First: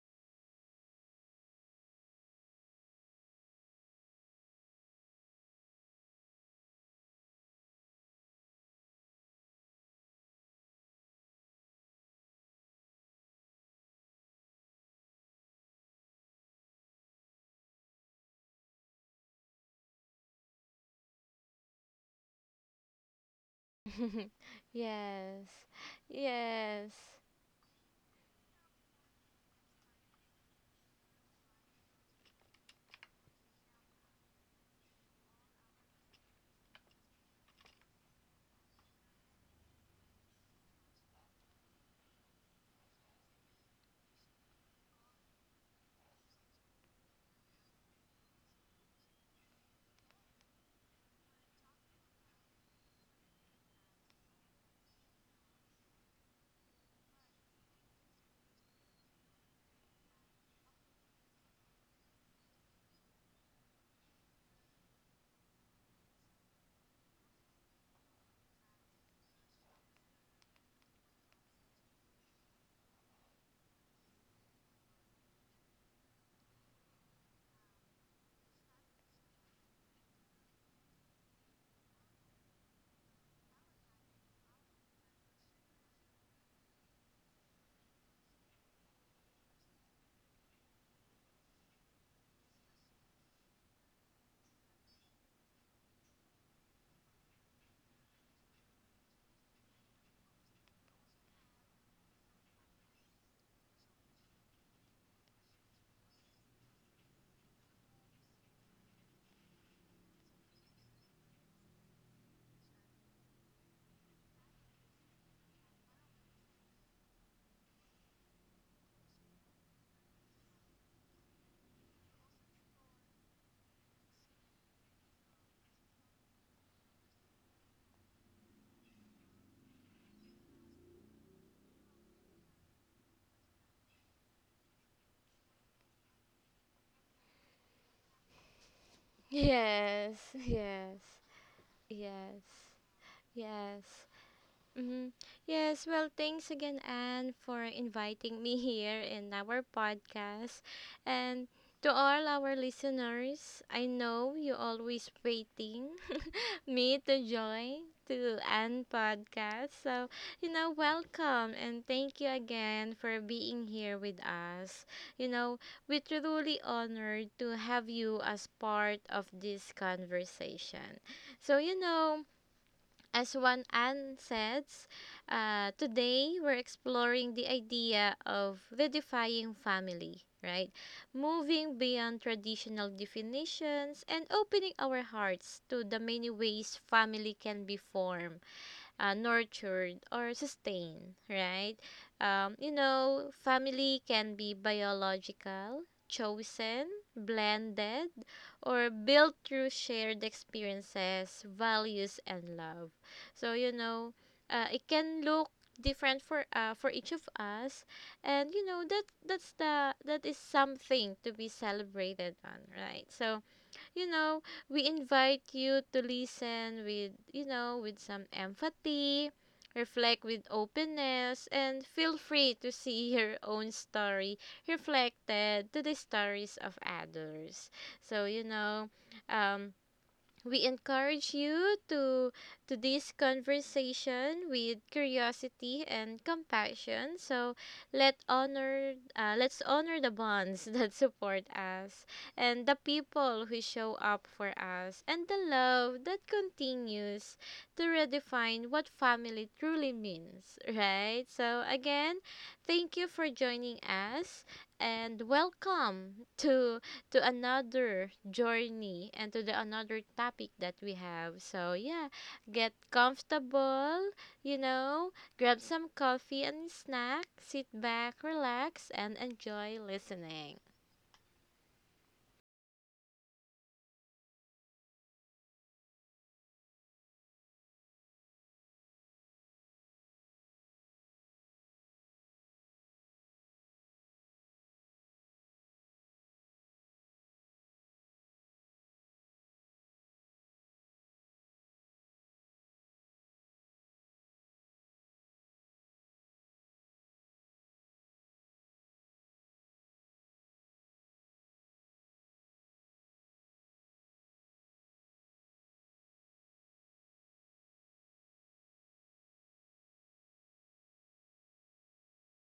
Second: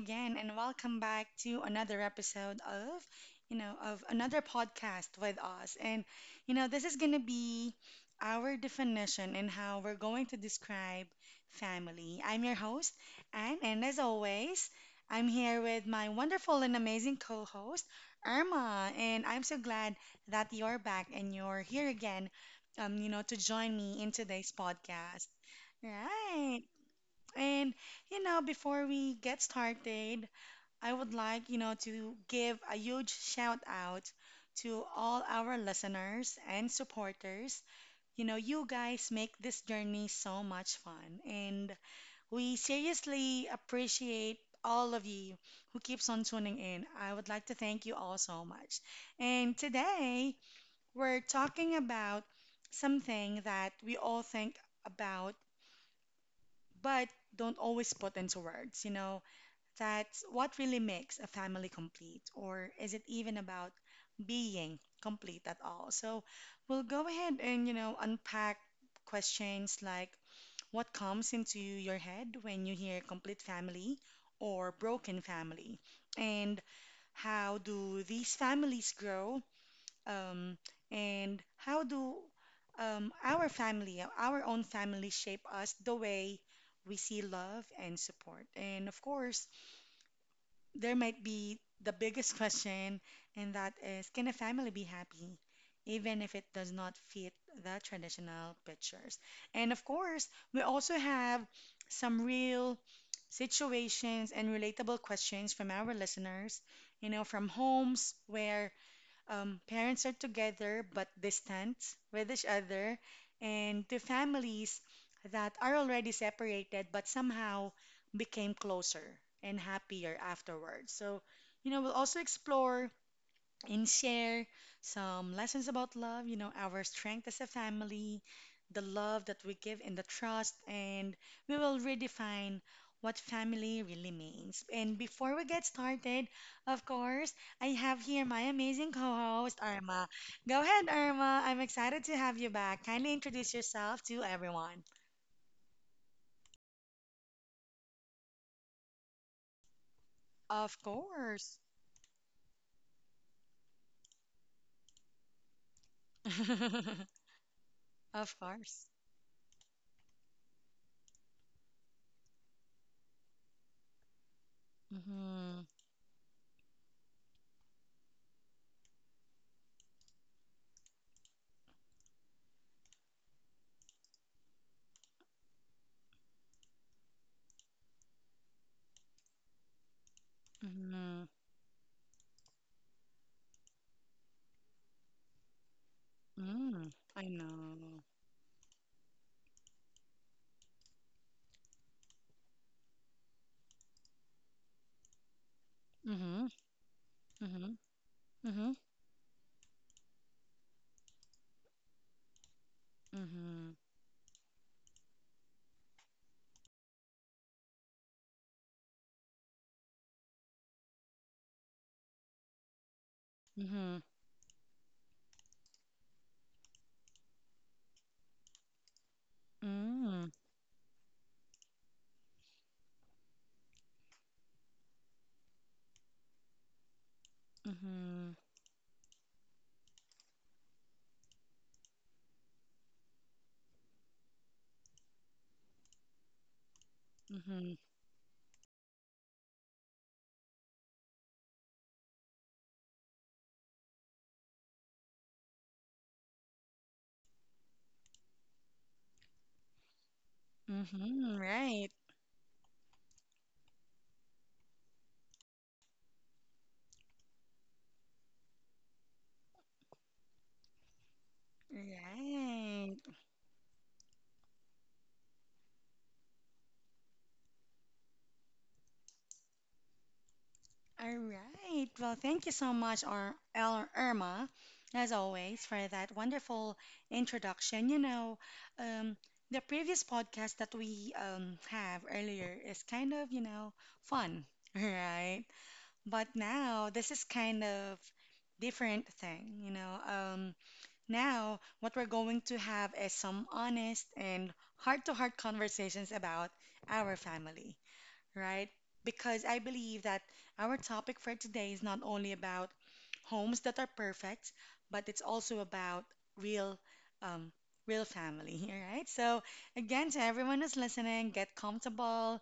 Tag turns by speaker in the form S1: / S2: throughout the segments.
S1: again, and welcome back to another episode of another podcast with us. And this is going to be our definition and how we're going to describe family. I'm your host, Anne, and as always, I'm here with my wonderful and amazing co host, Irma. And I'm so glad that you're back and you're here again, to join me in today's podcast.
S2: yes.
S1: Right.
S2: Yes.
S1: And before we get started, I would like, to give a huge shout out to all our listeners and supporters. You know, you guys make this journey so much fun, and we seriously appreciate all of you who keeps on tuning in. I would like to thank you all so much. And today, we're talking about something that we all think about but don't always put into words, you know that's what really makes a family complete, or is it even about being complete at all? So we'll go ahead and unpack questions like what comes into your head when you hear complete family or broken family, and how do these families grow, um, and how do our family, our own family, shape us the way we see love and support, and of course there might be the biggest question, and that is can a family be happy even if it does not fit the traditional pictures? And of course, we also have some real situations and relatable questions from our listeners, you know, from homes where parents are together but distant with each other, and to families that are already separated but somehow became closer and happier afterwards. So, you know, we'll also explore and share some lessons about love, you know, our strength as a family, the love that we give and the trust, and we will redefine what family really means. And before we get started, of course, I have here my amazing co-host, Irma.
S2: Yes.
S1: Go ahead,
S2: Yes.
S1: Irma. I'm excited to have
S2: Yes.
S1: you back. Kindly introduce
S2: Yes.
S1: yourself to everyone.
S2: hmm Yes. Well, thanks again, Anne, for inviting me here in our podcast.
S1: Of
S2: And
S1: course.
S2: to all our listeners, I know you're always waiting me to join to
S1: Of
S2: Anne
S1: course.
S2: podcast. So, welcome and thank you again for being here with us. You know,
S1: Mm-hmm.
S2: we truly honored to have you as part of this conversation. So, as one Anne says, today we're exploring the idea of redefining family, right?
S1: Mm-hmm.
S2: Moving beyond traditional definitions and opening our hearts to the many ways
S1: Mm. I
S2: family can be
S1: know.
S2: formed, nurtured, or sustained, right? You know, family can be biological,
S1: Mm-hmm.
S2: chosen, blended,
S1: Mhm.
S2: or built through shared experiences, values, and love. So,
S1: Mhm.
S2: it can look different for each of us, and you know that that is something to be celebrated on, right? So
S1: Mhm.
S2: you know, we invite you to listen with, with some empathy, reflect
S1: Mm.
S2: with openness, and feel free to see your own story reflected to the stories of others. So,
S1: Mhm.
S2: um, we encourage you to this conversation with curiosity and compassion. So
S1: Mhm.
S2: let's honor the bonds that support us and the people who show up for us and the love that continues to redefine what family truly means, right?
S1: Mhm.
S2: So
S1: Right.
S2: again, thank you for joining us and welcome to another journey and to the another topic that we have. So yeah, get
S1: Right.
S2: comfortable, you know, grab some coffee and snack, sit back, relax and enjoy listening.
S1: All right. Well, thank you so much, Irma, as always, for that wonderful introduction. You know, um, the previous podcast that we have earlier is kind of, you know, fun, right? But now this is kind of different thing, you know. Now, what we're going to have is some honest and heart to heart conversations about our family right? Because I believe that our topic for today is not only about homes that are perfect, but it's also about real, um, real family, all right? So, again, to everyone who's listening, get comfortable,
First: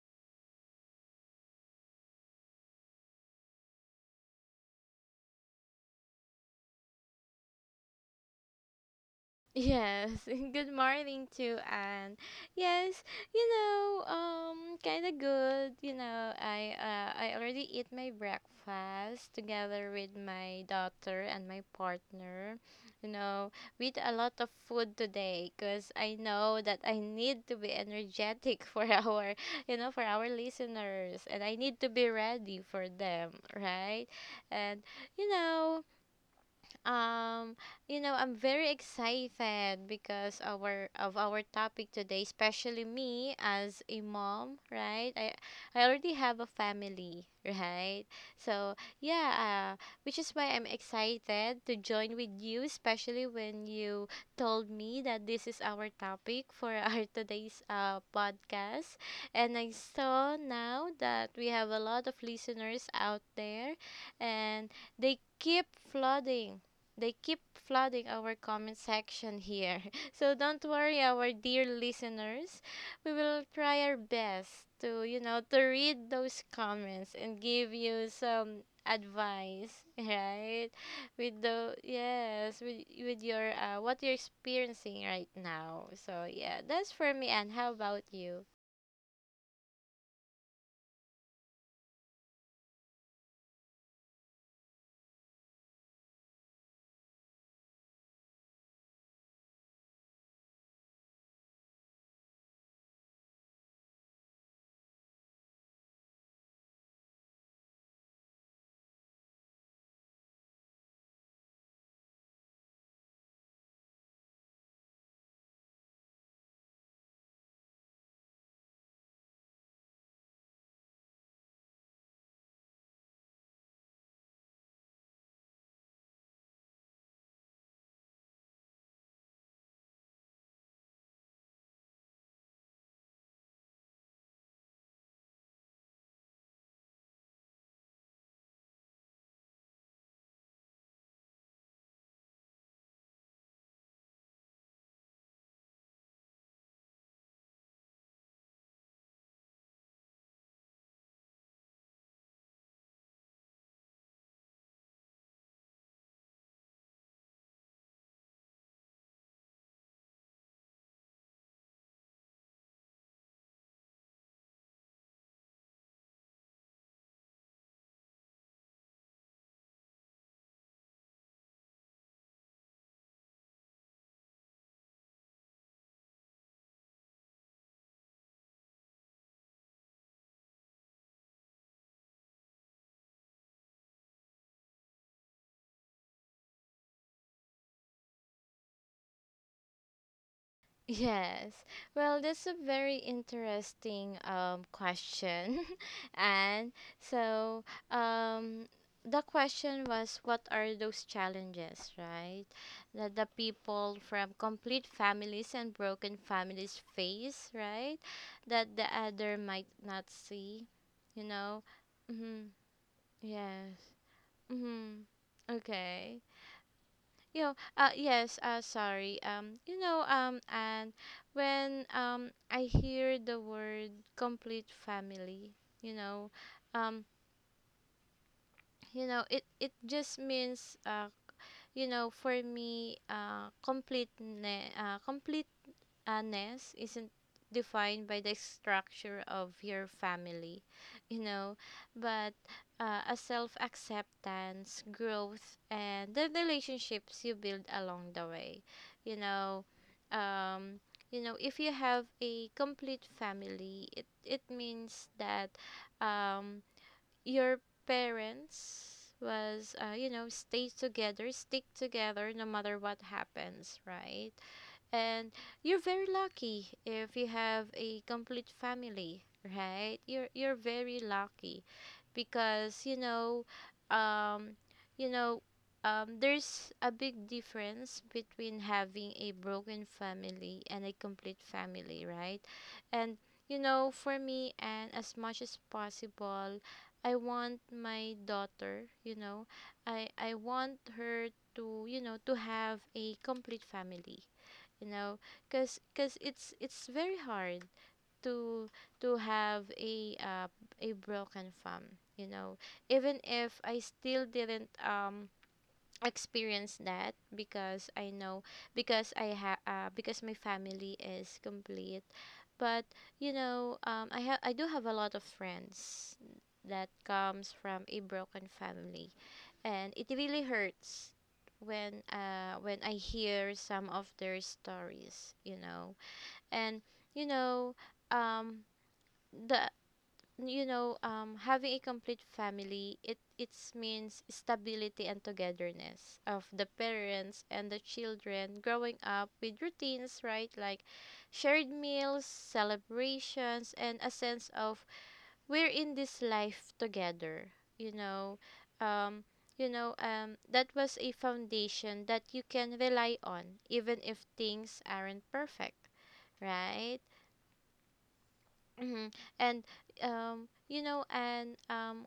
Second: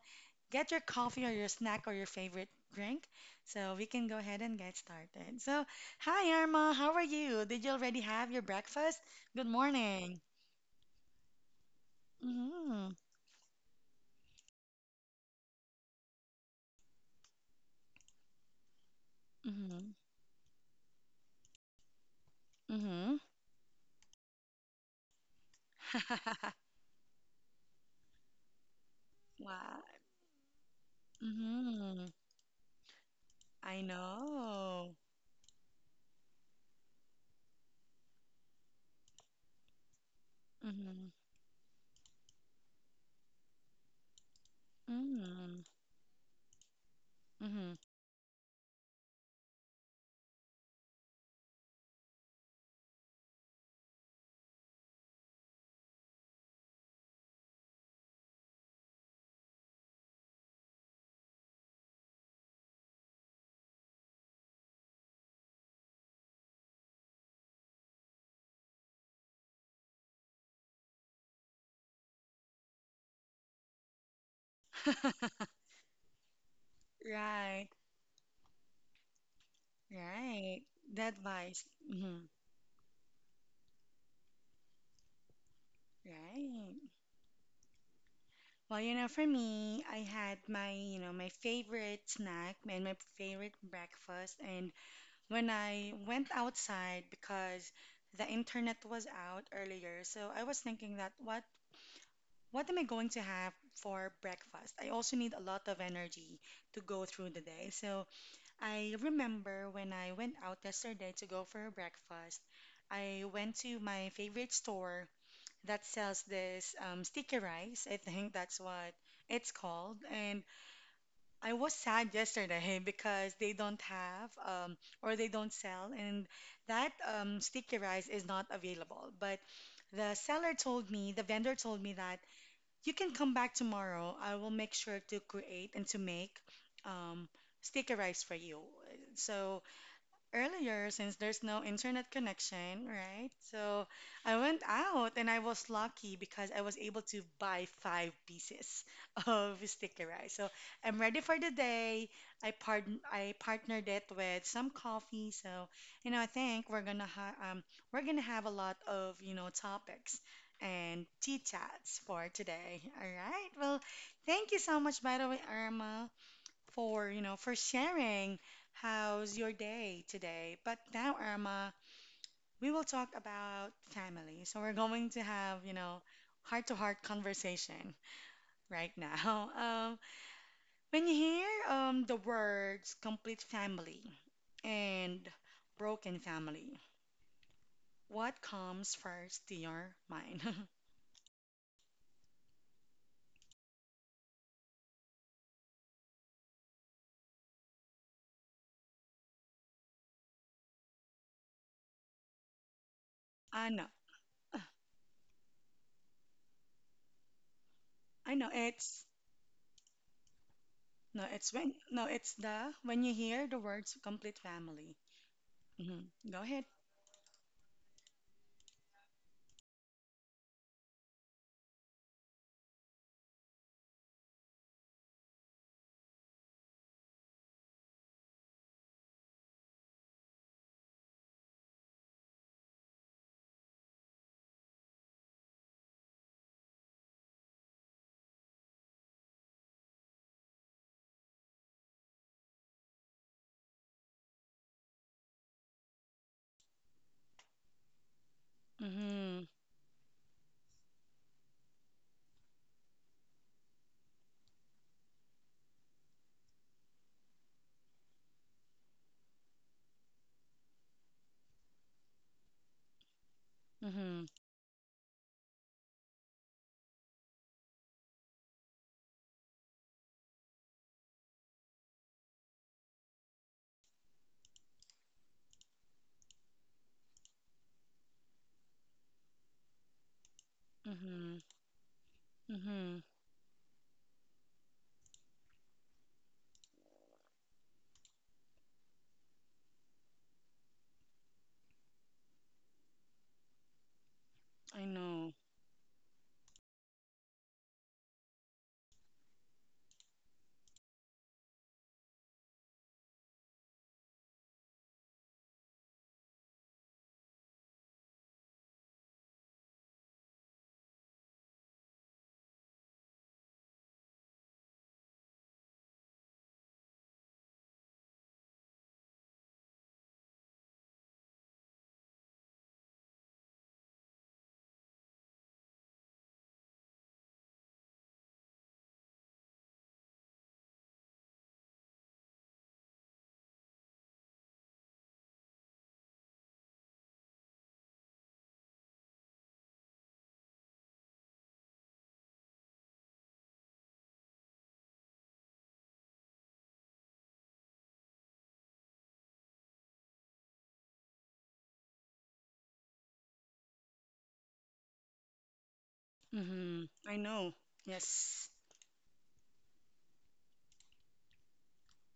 S1: get your coffee or your snack or your favorite drink, so we can go ahead and get started. So, hi, Irma, how are you? Did you already have your breakfast? Good
S2: Yes,
S1: morning.
S2: good morning to Anne.
S1: Mm-hmm.
S2: Yes, kind of good. You know, I already eat my breakfast
S1: Mm-hmm.
S2: together with my daughter and my partner. You
S1: Mm-hmm.
S2: know, with a lot of food today because I know that I need to be energetic for our,
S1: Wow.
S2: for our listeners, and I need to
S1: Mm-hmm.
S2: be ready for them,
S1: I
S2: right? And
S1: know.
S2: you know. Um, you know, I'm very excited because our
S1: Mm-hmm.
S2: of our topic today, especially me as a mom, right? I
S1: Mm-hmm.
S2: I already have a family,
S1: Mm-hmm.
S2: right? So, yeah, which is why I'm excited to join with you, especially when you told me that this is our topic for our today's podcast. And I saw now that we have a lot of listeners out there and they keep flooding they keep flooding our comment section here. So don't worry, our dear listeners. We will try our best to, to read those comments and
S1: Right.
S2: give you some advice,
S1: Right.
S2: right?
S1: That
S2: With
S1: advice.
S2: the
S1: Mm-hmm.
S2: yes, with your what you're experiencing right now. So yeah,
S1: Right.
S2: that's for me. And how about you?
S1: Well, you know, for me, I had my, you know, my favorite snack and my favorite breakfast. And when I went outside because the internet was out earlier, so I was thinking that what am I going to have for breakfast? I also need a lot of energy to go through the day. So I remember when I went out yesterday to go for a breakfast, I went to my favorite store that sells this sticky rice. I think that's what it's called. And I was sad yesterday because they don't have or they don't sell, and that sticky rice is not available. But the seller told me, the vendor told me that you can come back tomorrow. I will make sure to create and to make um, sticky rice for you. So earlier since there's no internet connection, right? So I went out and I was lucky because I was able to buy five pieces of sticky rice. So I'm ready for the day. I part I partnered it with some coffee. So you know I think we're gonna have a lot of you know topics and tea chats for today. All right. Well, thank you so much by the way, Irma for, you know, for sharing. How's your day today? But now, Irma, we will talk about family. So we're going to have, you know, heart-to-heart conversation right now. Um, when you hear the words complete family and broken family, what comes first to your mind?
S2: Yes. Well, that's a very interesting question. and so um, the question was what are those challenges, right? That the
S1: I know,
S2: people from complete families and broken families face, right?
S1: I know.
S2: That the
S1: It's
S2: other might not see,
S1: no,
S2: you
S1: it's
S2: know?
S1: when No, it's
S2: Mm-hmm.
S1: the when you hear the words
S2: Yes.
S1: complete family.
S2: Mm-hmm.
S1: Hmm
S2: Okay.
S1: Go ahead.
S2: You know, yes, sorry. You know, and When I hear the word complete family, you know, um, it it just means for me, a nest isn't defined by the structure of your family, you know, but a self acceptance, growth, and the relationships you build along the way. You
S1: Mm-hmm.
S2: know, um, if you have a complete family, it means that um, your parents was you know stay together stick together no matter what happens,
S1: Mm-hmm.
S2: right? And you're very lucky if you have a complete family, right? You're very lucky because um you know there's a big difference between having a broken family and a
S1: Mm-hmm.
S2: complete family, right?
S1: Mm-hmm.
S2: And you know, for me and as much as possible, I want my daughter, you know, I want her to, to have a complete family
S1: I
S2: you know
S1: know.
S2: because cause it's very hard to to have a broken farm you know even if I still didn't experience that because I know because I have because my family is complete but you know I have I do have a lot of friends that comes from a broken family and it really hurts when I hear some of their stories, you know. And you know, um the having a complete family it means stability and togetherness of the parents and the children growing up with routines, right? Like shared meals, celebrations and a sense of we're in this life together you know um that was a foundation that you can rely on even if things aren't perfect,
S1: Mm-hmm.
S2: right?
S1: I know. Yes.
S2: Mm-hmm. and You know and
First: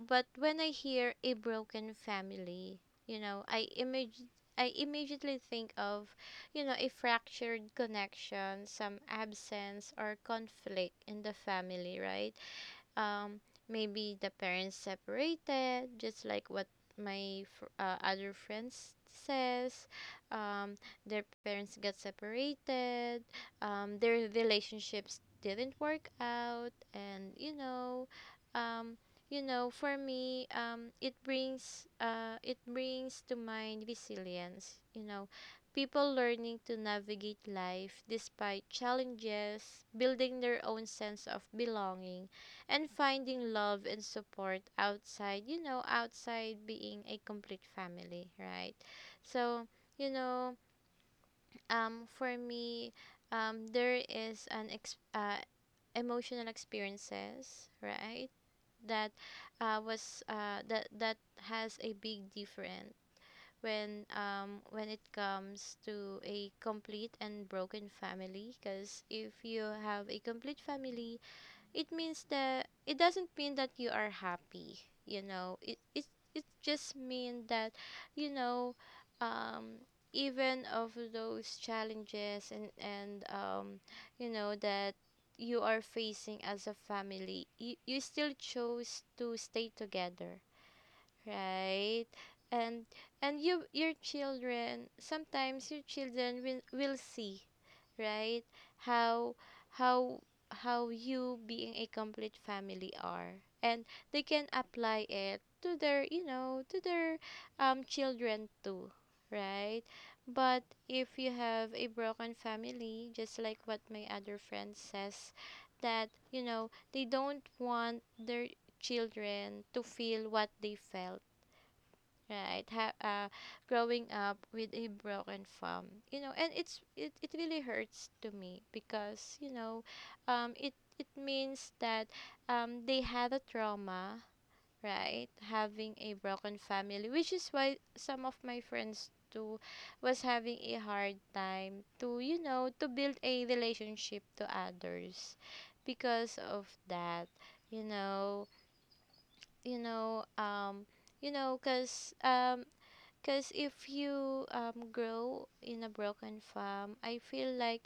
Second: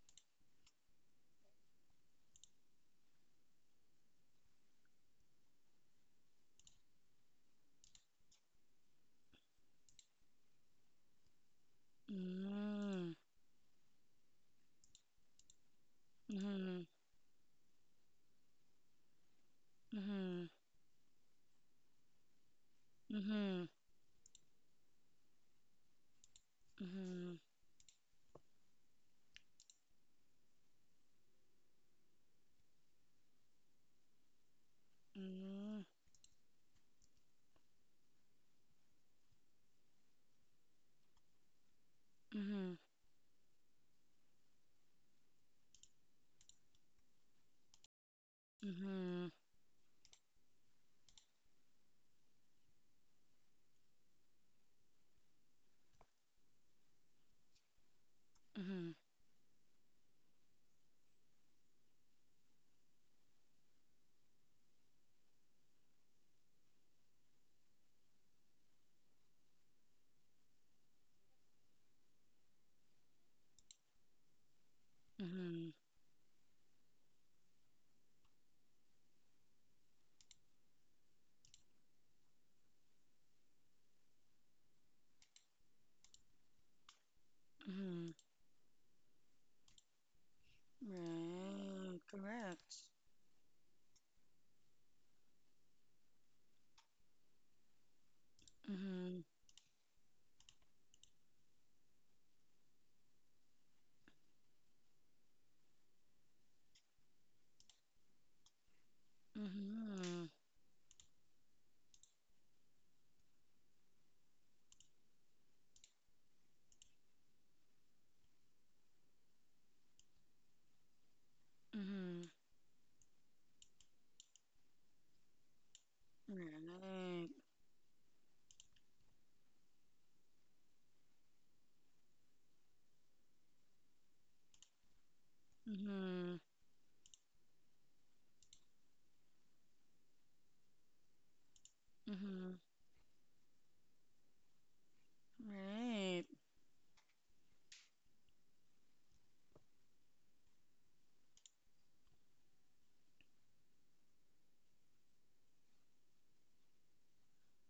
S2: but when I hear a broken family you know i image I immediately think of, you know, a fractured connection, some absence or conflict in the family, right?
S1: Mm-hmm.
S2: um Maybe the parents separated just like what
S1: Mm-hmm.
S2: other friends says,
S1: Mm-hmm.
S2: um their parents got separated,
S1: Mm-hmm.
S2: their relationships didn't work out. And
S1: Mm-hmm.
S2: you know um for me it brings to mind resilience, you know,
S1: Mm-hmm.
S2: people learning to navigate life despite challenges building their own sense of belonging
S1: Mm-hmm.
S2: and finding love and support outside, outside being a complete family, right?
S1: Mm-hmm.
S2: So, you know, for me, there is an ex- emotional experiences, right?
S1: Mm-hmm.
S2: That that that has a big difference when it comes to a complete and broken family because if you have a complete family it means that it doesn't mean that you are happy you know
S1: Mm-hmm.
S2: it just mean that you know um even of those challenges and you know that you are facing as a family, you still chose to stay together,
S1: Mm-hmm.
S2: right?
S1: Right.
S2: and
S1: Correct.
S2: and you your children sometimes your children will see, right,
S1: Mm-hmm.
S2: how how how you being a complete family are and they can apply it to their you know to their children too, right?
S1: Mm-hmm.
S2: But if you have a broken family just like what my other friend says that you know they don't want their children to feel what they felt,
S1: Mm-hmm.
S2: right? Growing up with a broken farm, you know, and it
S1: Right.
S2: really hurts to me because you know um it it means that they had a trauma, right, having a
S1: Mm-hmm.
S2: broken family, which is why some of my friends too was having a hard time to you
S1: Mm-hmm.
S2: know to build a relationship to others because
S1: Right.
S2: of that. You know you know you know cuz 'cause if you grow in a broken farm I feel like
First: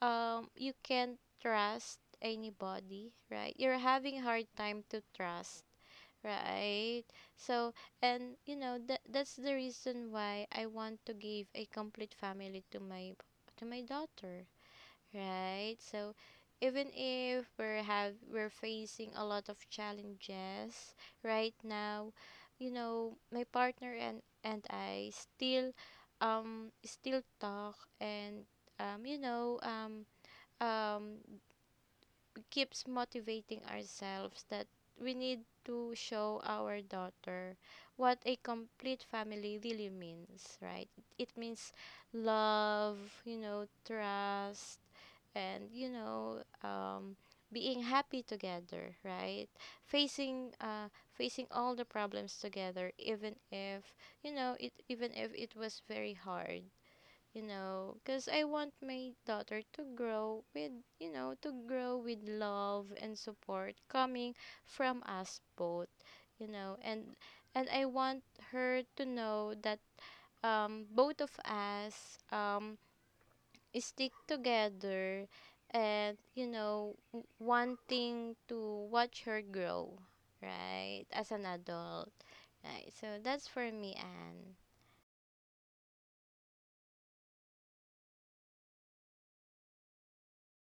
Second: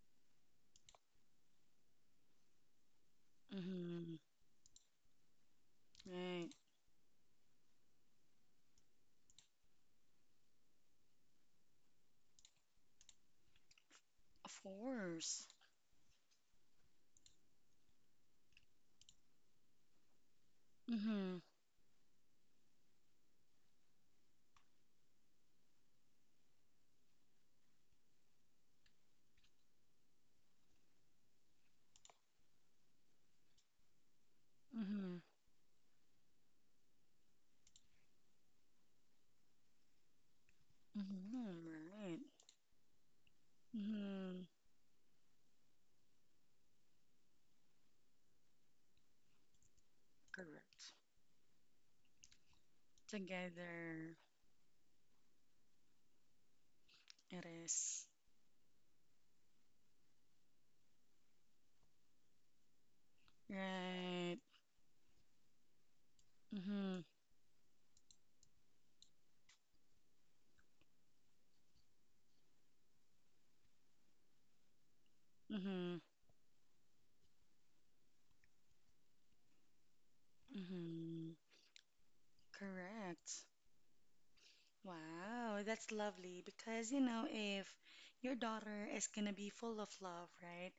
S2: you can't trust anybody right you're
S1: Mm-hmm.
S2: having hard time to trust,
S1: Right.
S2: right? So and you know that's the reason why I want to give a complete family to my daughter.
S1: Of course.
S2: Right. So even if we're facing a lot of challenges
S1: Mm-hmm.
S2: right now, you know, my partner and I still still talk and um you know um um keeps motivating ourselves that we
S1: Mm-hmm.
S2: need to show our daughter what a complete family really means, right? It
S1: Mm-hmm.
S2: means
S1: Right.
S2: love,
S1: Mm-hmm.
S2: trust, and, being happy together, right?
S1: Correct.
S2: Facing all the problems together, even if
S1: Together
S2: you know it even if it was very hard, you
S1: it
S2: know,
S1: is.
S2: because I want my daughter to grow with, to grow with love and support coming
S1: Right.
S2: from us both, you know,
S1: Mm-hmm.
S2: and I want her to know that both of us stick together
S1: Mm-hmm.
S2: and you know wanting to watch her grow right as
S1: Mm-hmm.
S2: an adult, right? So
S1: Correct.
S2: that's for me, Anne.
S1: Wow, that's lovely because you know if your daughter is gonna be full of love, right?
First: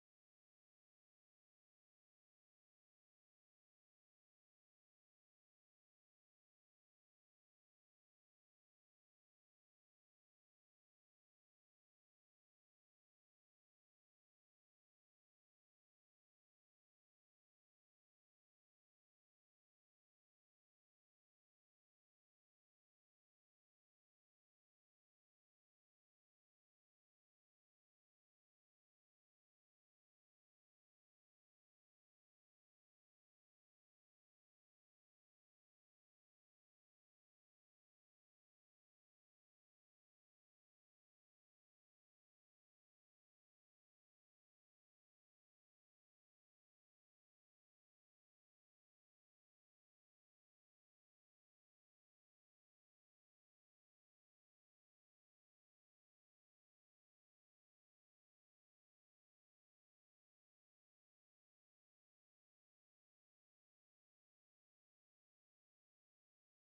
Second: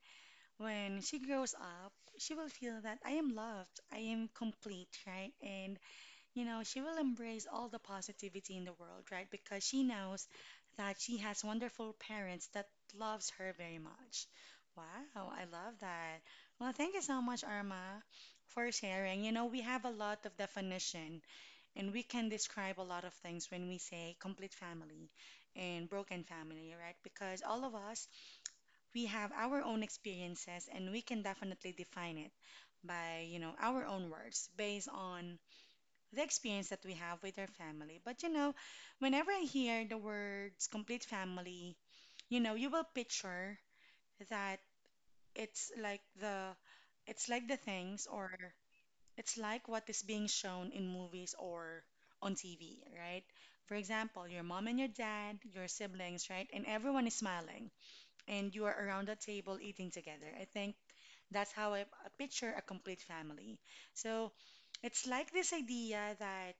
S1: When she grows up, she will feel that I am loved, I am complete, right? And you know, she will embrace all the positivity in the world, right? Because she knows that she has wonderful parents that loves her very much. Wow, I love that. Well, thank you so much, Arma, for sharing. You know, we have a lot of definition and we can describe a lot of things when we say complete family and broken family, right? Because all of us, we have our own experiences and we can definitely define it by, you know, our own words based on the experience that we have with our family. But you know, whenever I hear the words complete family, you know, you will picture that it's like the it's like the things or it's like what is being shown in movies or on TV, right? For example, your mom and your dad, your siblings, right? And everyone is smiling and you are around the table eating together. I think that's how I picture a complete family. So it's like this idea that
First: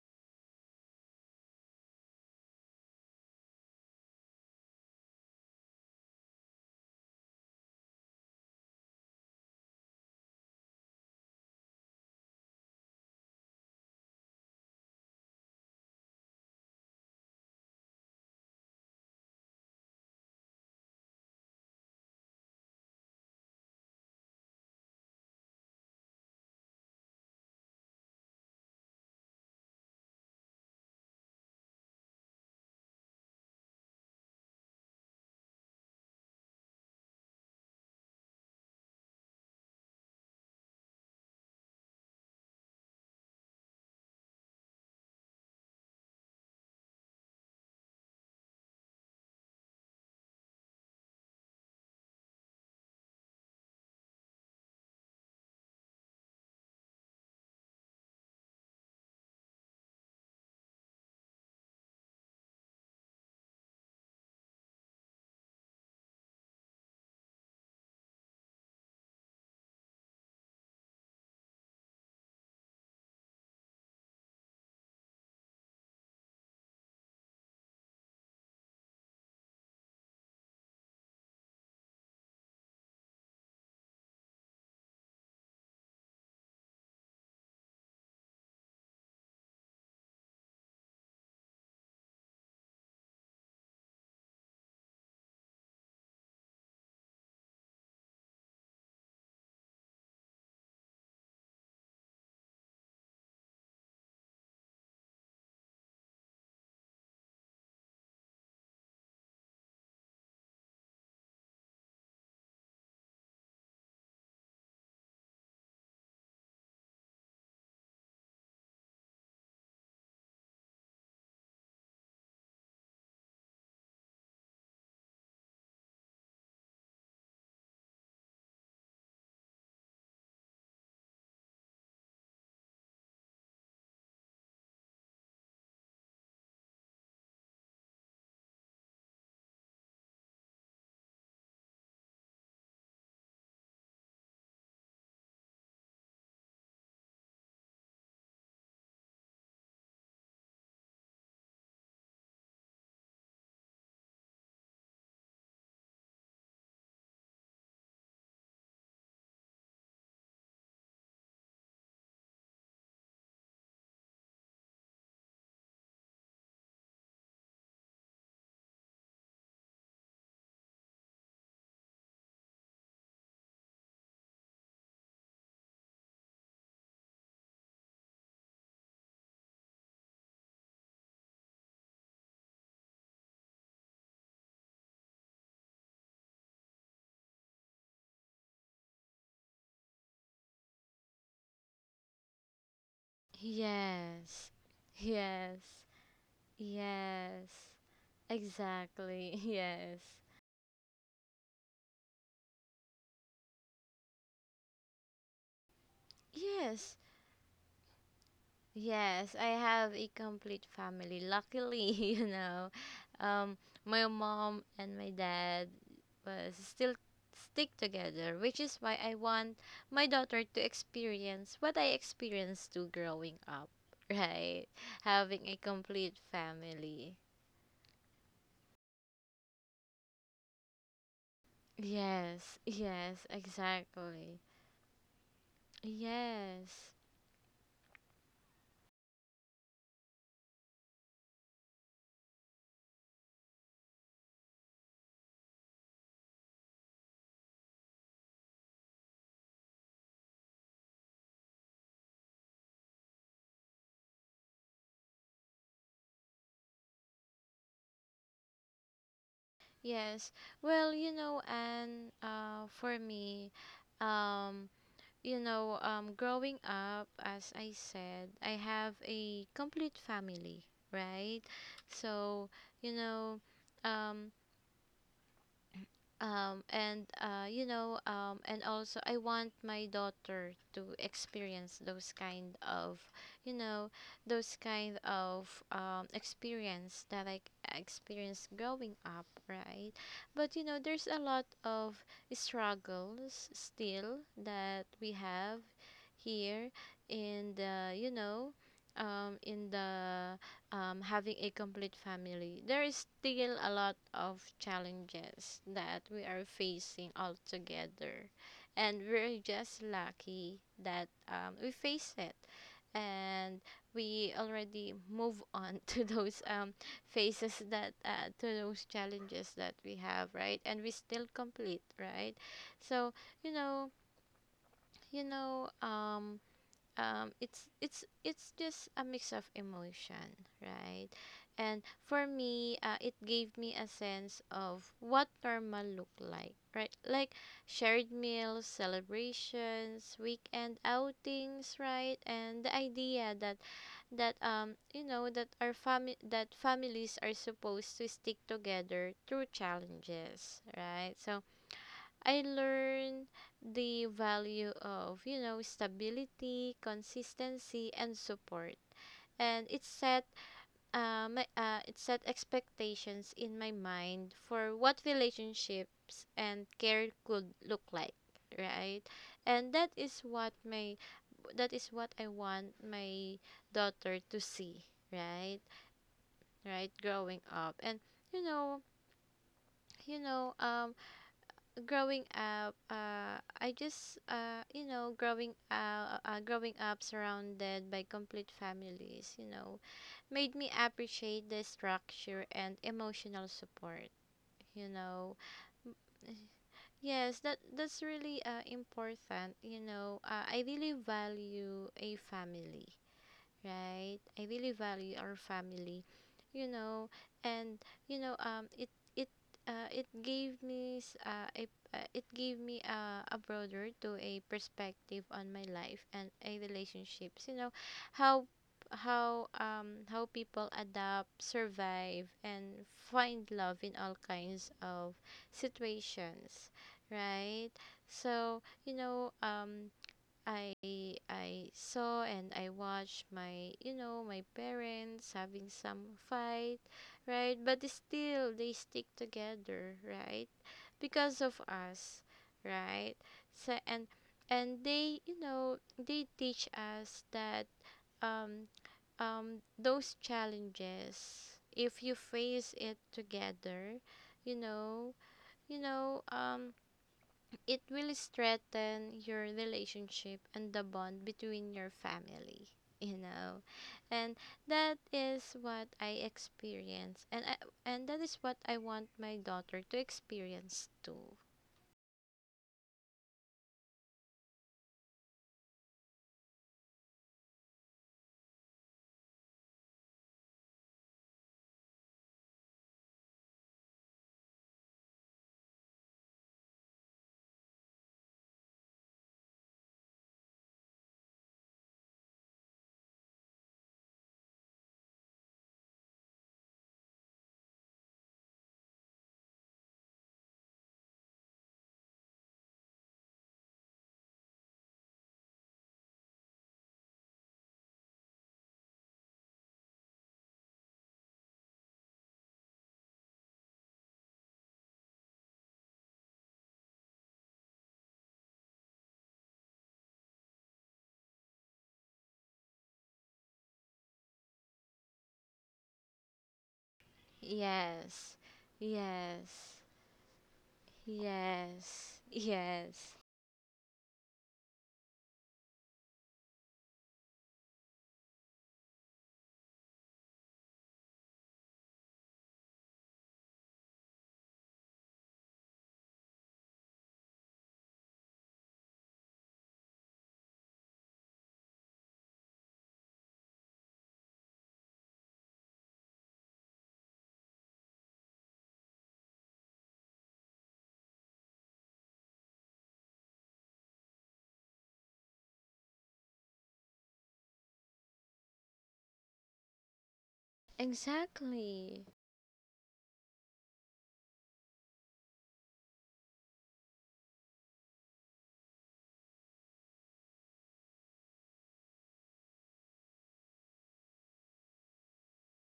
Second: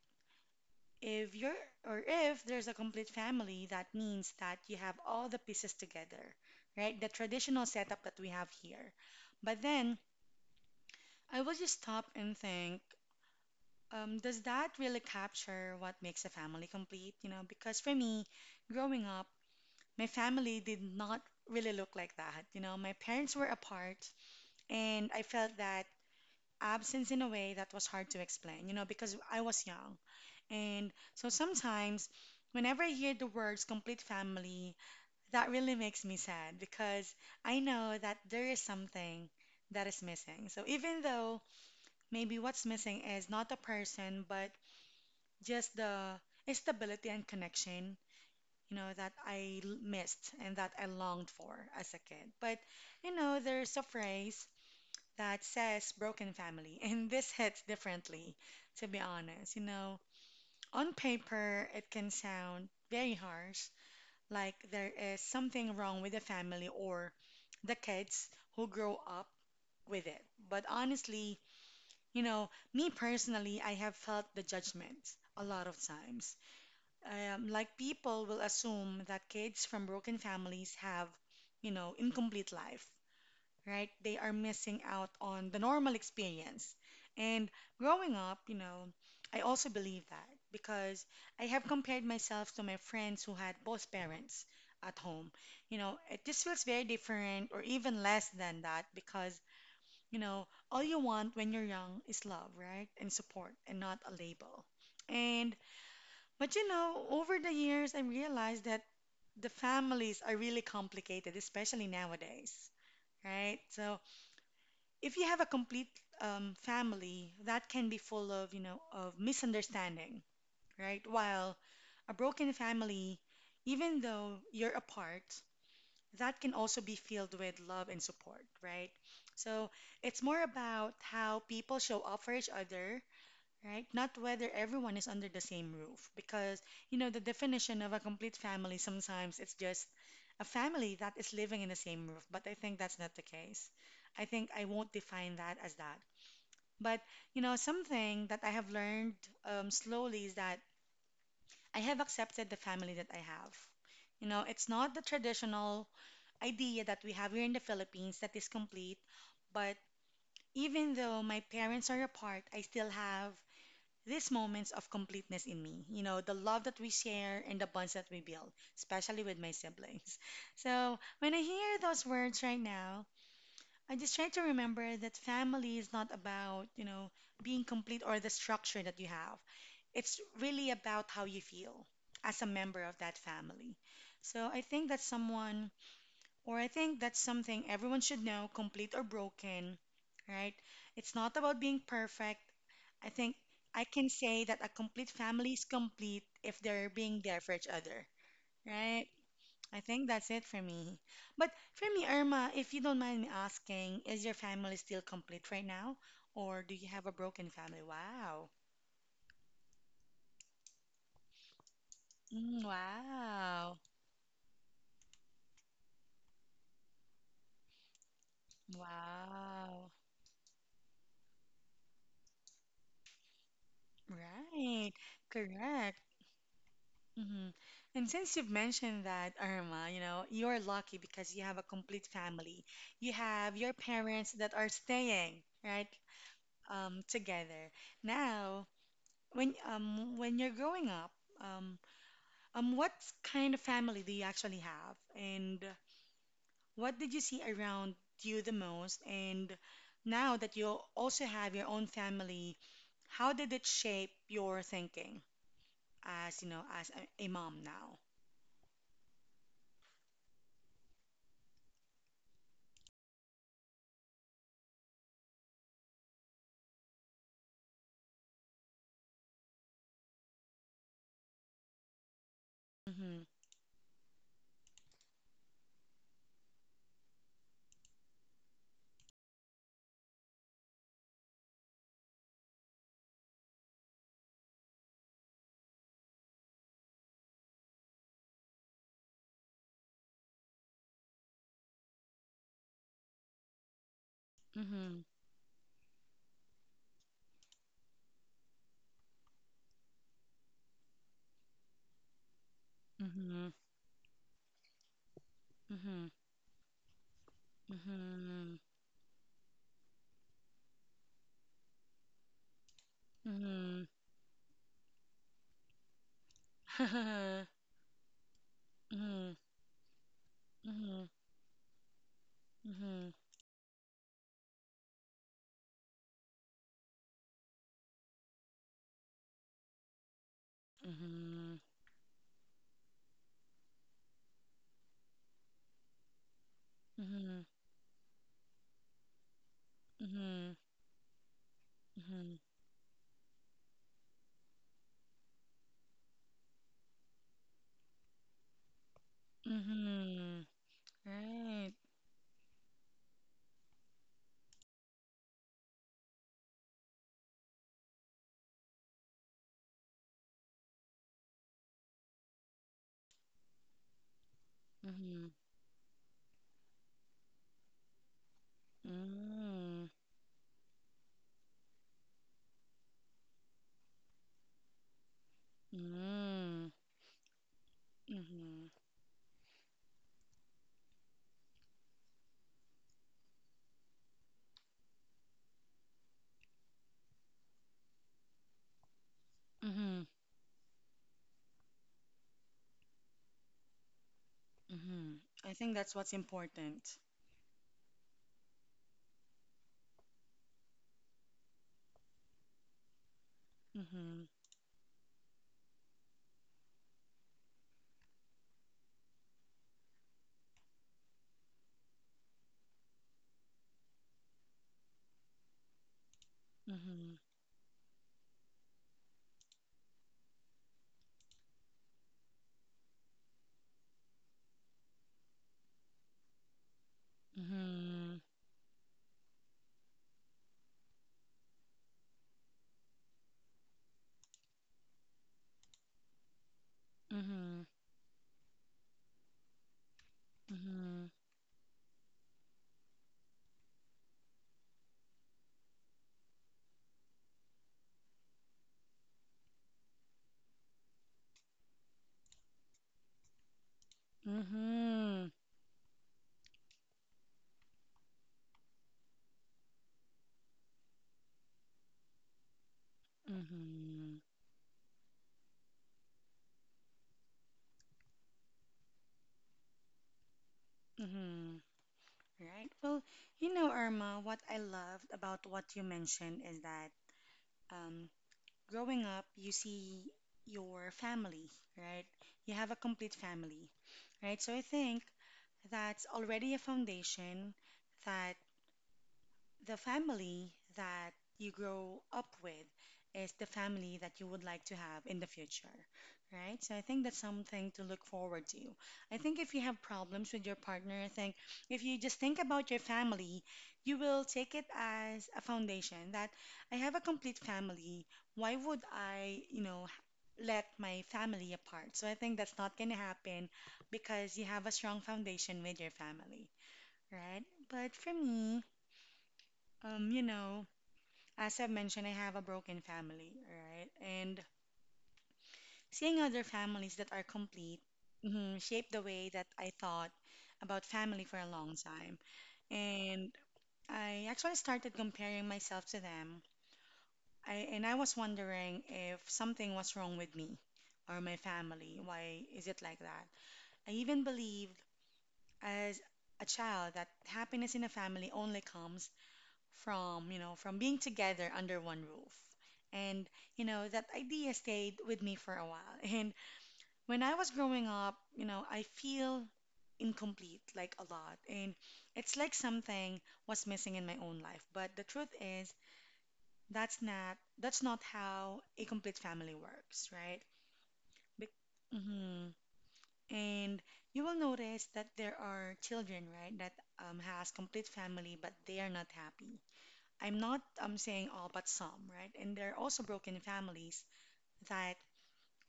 S1: if you're or if there's a complete family, that means that you have all the pieces together, right? The traditional setup that we have here. But then I will just stop and think, does that really capture what makes a family complete? You know, because for me, growing up, my family did not really look like that. You know, my parents were apart, and I felt that absence in a way that was hard to explain, you know, because I was young. And so sometimes, whenever I hear the words complete family, that really makes me sad because I know that there is something that is missing. So even though maybe what's missing is not the person, but just the stability and connection, you know, that missed and that I longed for as a kid. But, you know, there's a phrase that says broken family, and this hits differently, to be honest, you know. On paper, it can sound very harsh, like there is something wrong with the family or the kids who grow up with it. But honestly, you know, me personally, I have felt the judgment a lot of times. Like people will assume that kids from broken families have, you know, incomplete life right? They are missing out on the normal experience. And growing up, you know, I also believe that because I have compared myself to my friends who had both parents at home. You know, it just feels very different or even less than that because, you know, all you want when you're young is love, right? And support and not a label. And, but you know, over the years, I realized that the families are really complicated, especially nowadays, right? So, if you have a complete family, that can be full of, you know, of misunderstanding, right? While a broken family, even though you're apart, that can also be filled with love and support, right? So it's more about how people show up for each other right? Not whether everyone is under the same roof, because you know the definition of a complete family sometimes it's just a family that is living in the same roof, but I think that's not the case. I think I won't define that as that. But you know, something that I have learned slowly is that I have accepted the family that I have. You know, it's not the traditional idea that we have here in the Philippines that is complete, but even though my parents are apart, I still have these moments of completeness in me. You know, the love that we share and the bonds that we build, especially with my siblings. So when I hear those words right now, I just try to remember that family is not about, being complete or the structure that you have. It's really about how you feel as a member of that family. So I think that someone or I think that's something everyone should know, complete or broken, right? It's not about being perfect. I think I can say
S2: Yes.
S1: that a complete family
S2: Yes.
S1: is complete if they're being there
S2: Yes.
S1: for each other, right?
S2: Exactly.
S1: I
S2: Yes.
S1: think that's it for me. But for me, Irma, if you don't mind me asking, is your family still complete right now? Or do you
S2: Yes.
S1: have a broken family? Wow.
S2: Yes, I have a complete family. Luckily, you
S1: Mm,
S2: know, um,
S1: wow.
S2: my mom and my dad was still stick together, which is why I want
S1: Wow.
S2: my daughter to experience what I experienced too growing up, right?
S1: Right.
S2: Having a
S1: Correct.
S2: complete family.
S1: Hmm. And since you've mentioned that, Irma, you know, you're lucky because you have a complete
S2: Yes,
S1: family. You
S2: yes,
S1: have your parents
S2: exactly.
S1: that are staying, right,
S2: Yes.
S1: together. Now, when you're growing up, um, what kind of family do you actually have, and what did you see around you the most? And now that you also have your own family, how did it shape your thinking as, you know, as a mom now?
S2: Yes. Well, you know, and for me, um, growing up, as I said, I have a complete family, right? So, you
S1: Mm-hmm.
S2: know, um, and you know and also I want my daughter to experience those kind of you know those kind of experience that I experienced growing up right but you know there's a lot of struggles still that
S1: Mm-hmm.
S2: we have here in the um in the having a complete family, there is
S1: Mhm.
S2: still a lot of challenges that
S1: Mhm.
S2: we are facing all together.
S1: Mhm.
S2: And we're just lucky that we face it. And
S1: Mhm.
S2: we already move on to those
S1: Mhm.
S2: to those challenges that we have, right? And we
S1: Mhm.
S2: still complete, right? So,
S1: Mhm.
S2: you know, you know, um, it's just a mix of emotion right
S1: Mhm.
S2: and for me it gave me a sense of what normal looked like, right? Like shared meals,
S1: Mhm.
S2: celebrations,
S1: Mhm.
S2: weekend outings, right?
S1: Mhm.
S2: And the idea that that you know that our family that families are supposed to stick together through
S1: Mhm. Mhm.
S2: challenges, right? So
S1: Right.
S2: I learned the value of, you know, stability, consistency, and support. And it set expectations in my mind for what
S1: Mhm.
S2: relationships and care could look like, right? And
S1: Mm.
S2: that is what I want my daughter to see, right?
S1: Mm.
S2: Right, growing up. And you
S1: Mhm.
S2: know, you know, um growing up, I just you know growing growing up surrounded by complete families, you know,
S1: Mhm.
S2: made me appreciate the structure and emotional support, you
S1: Mhm.
S2: know.
S1: I think that's what's important.
S2: Yes, that's really important. You know, I really value a family, right?
S1: Mhm.
S2: I really value our family, you know, and you know, it it it gave me s- a it gave me a broader to a perspective on my life and a
S1: Mhm.
S2: relationships. You know, how how people adapt, survive, and find love in all kinds of situations, right?
S1: Mhm.
S2: So I I saw and I watched my you know my parents having some fight, right?
S1: Mhm.
S2: But still they stick together, right?
S1: Mhm.
S2: Because of us, right? So and they, you know, they teach us that um those challenges, if you face it together, you know
S1: Mhm.
S2: you know, it will strengthen your relationship and the bond between your family, you know.
S1: Mhm.
S2: And that is what I experience and I, and that is what I want my daughter to experience too.
S1: Mhm. Right. Well, you know, Irma, what I loved about what you mentioned is that um, growing up, you see your family, right? You have a complete family, right? So I think that's already a foundation that the family that you grow up with is the family that you would like to have in the future, right? So I think that's something to look forward to. I think if you have problems with your partner, I think if you just think about your family, you will take it as a foundation that I have a complete family. Why would I, you know, let my family apart? So I think that's not going to happen because you have a strong foundation with your family, right? But for me, you know, as I've mentioned, I have a broken family, right? And seeing other families that are complete
S2: Yes.
S1: mhm, shaped the way that I
S2: Yes.
S1: thought about family for a long time.
S2: Yes. Yes.
S1: And I actually started comparing myself to them. And I was wondering if something was wrong with me or my family. Why is it like that? I even believed as a child that happiness in a family only comes from, you know, from being together under one roof. And, you know, that idea stayed with me for a while. And when I was growing up, you know, I feel incomplete like a lot. And it's like something was missing in my own life. But the truth is, that's not how a complete family works, right?
S2: Exactly.
S1: Mhm. And you will notice that there are children, right, that has complete family, but they are not happy. I'm not saying all, but some, right? And there are also broken families that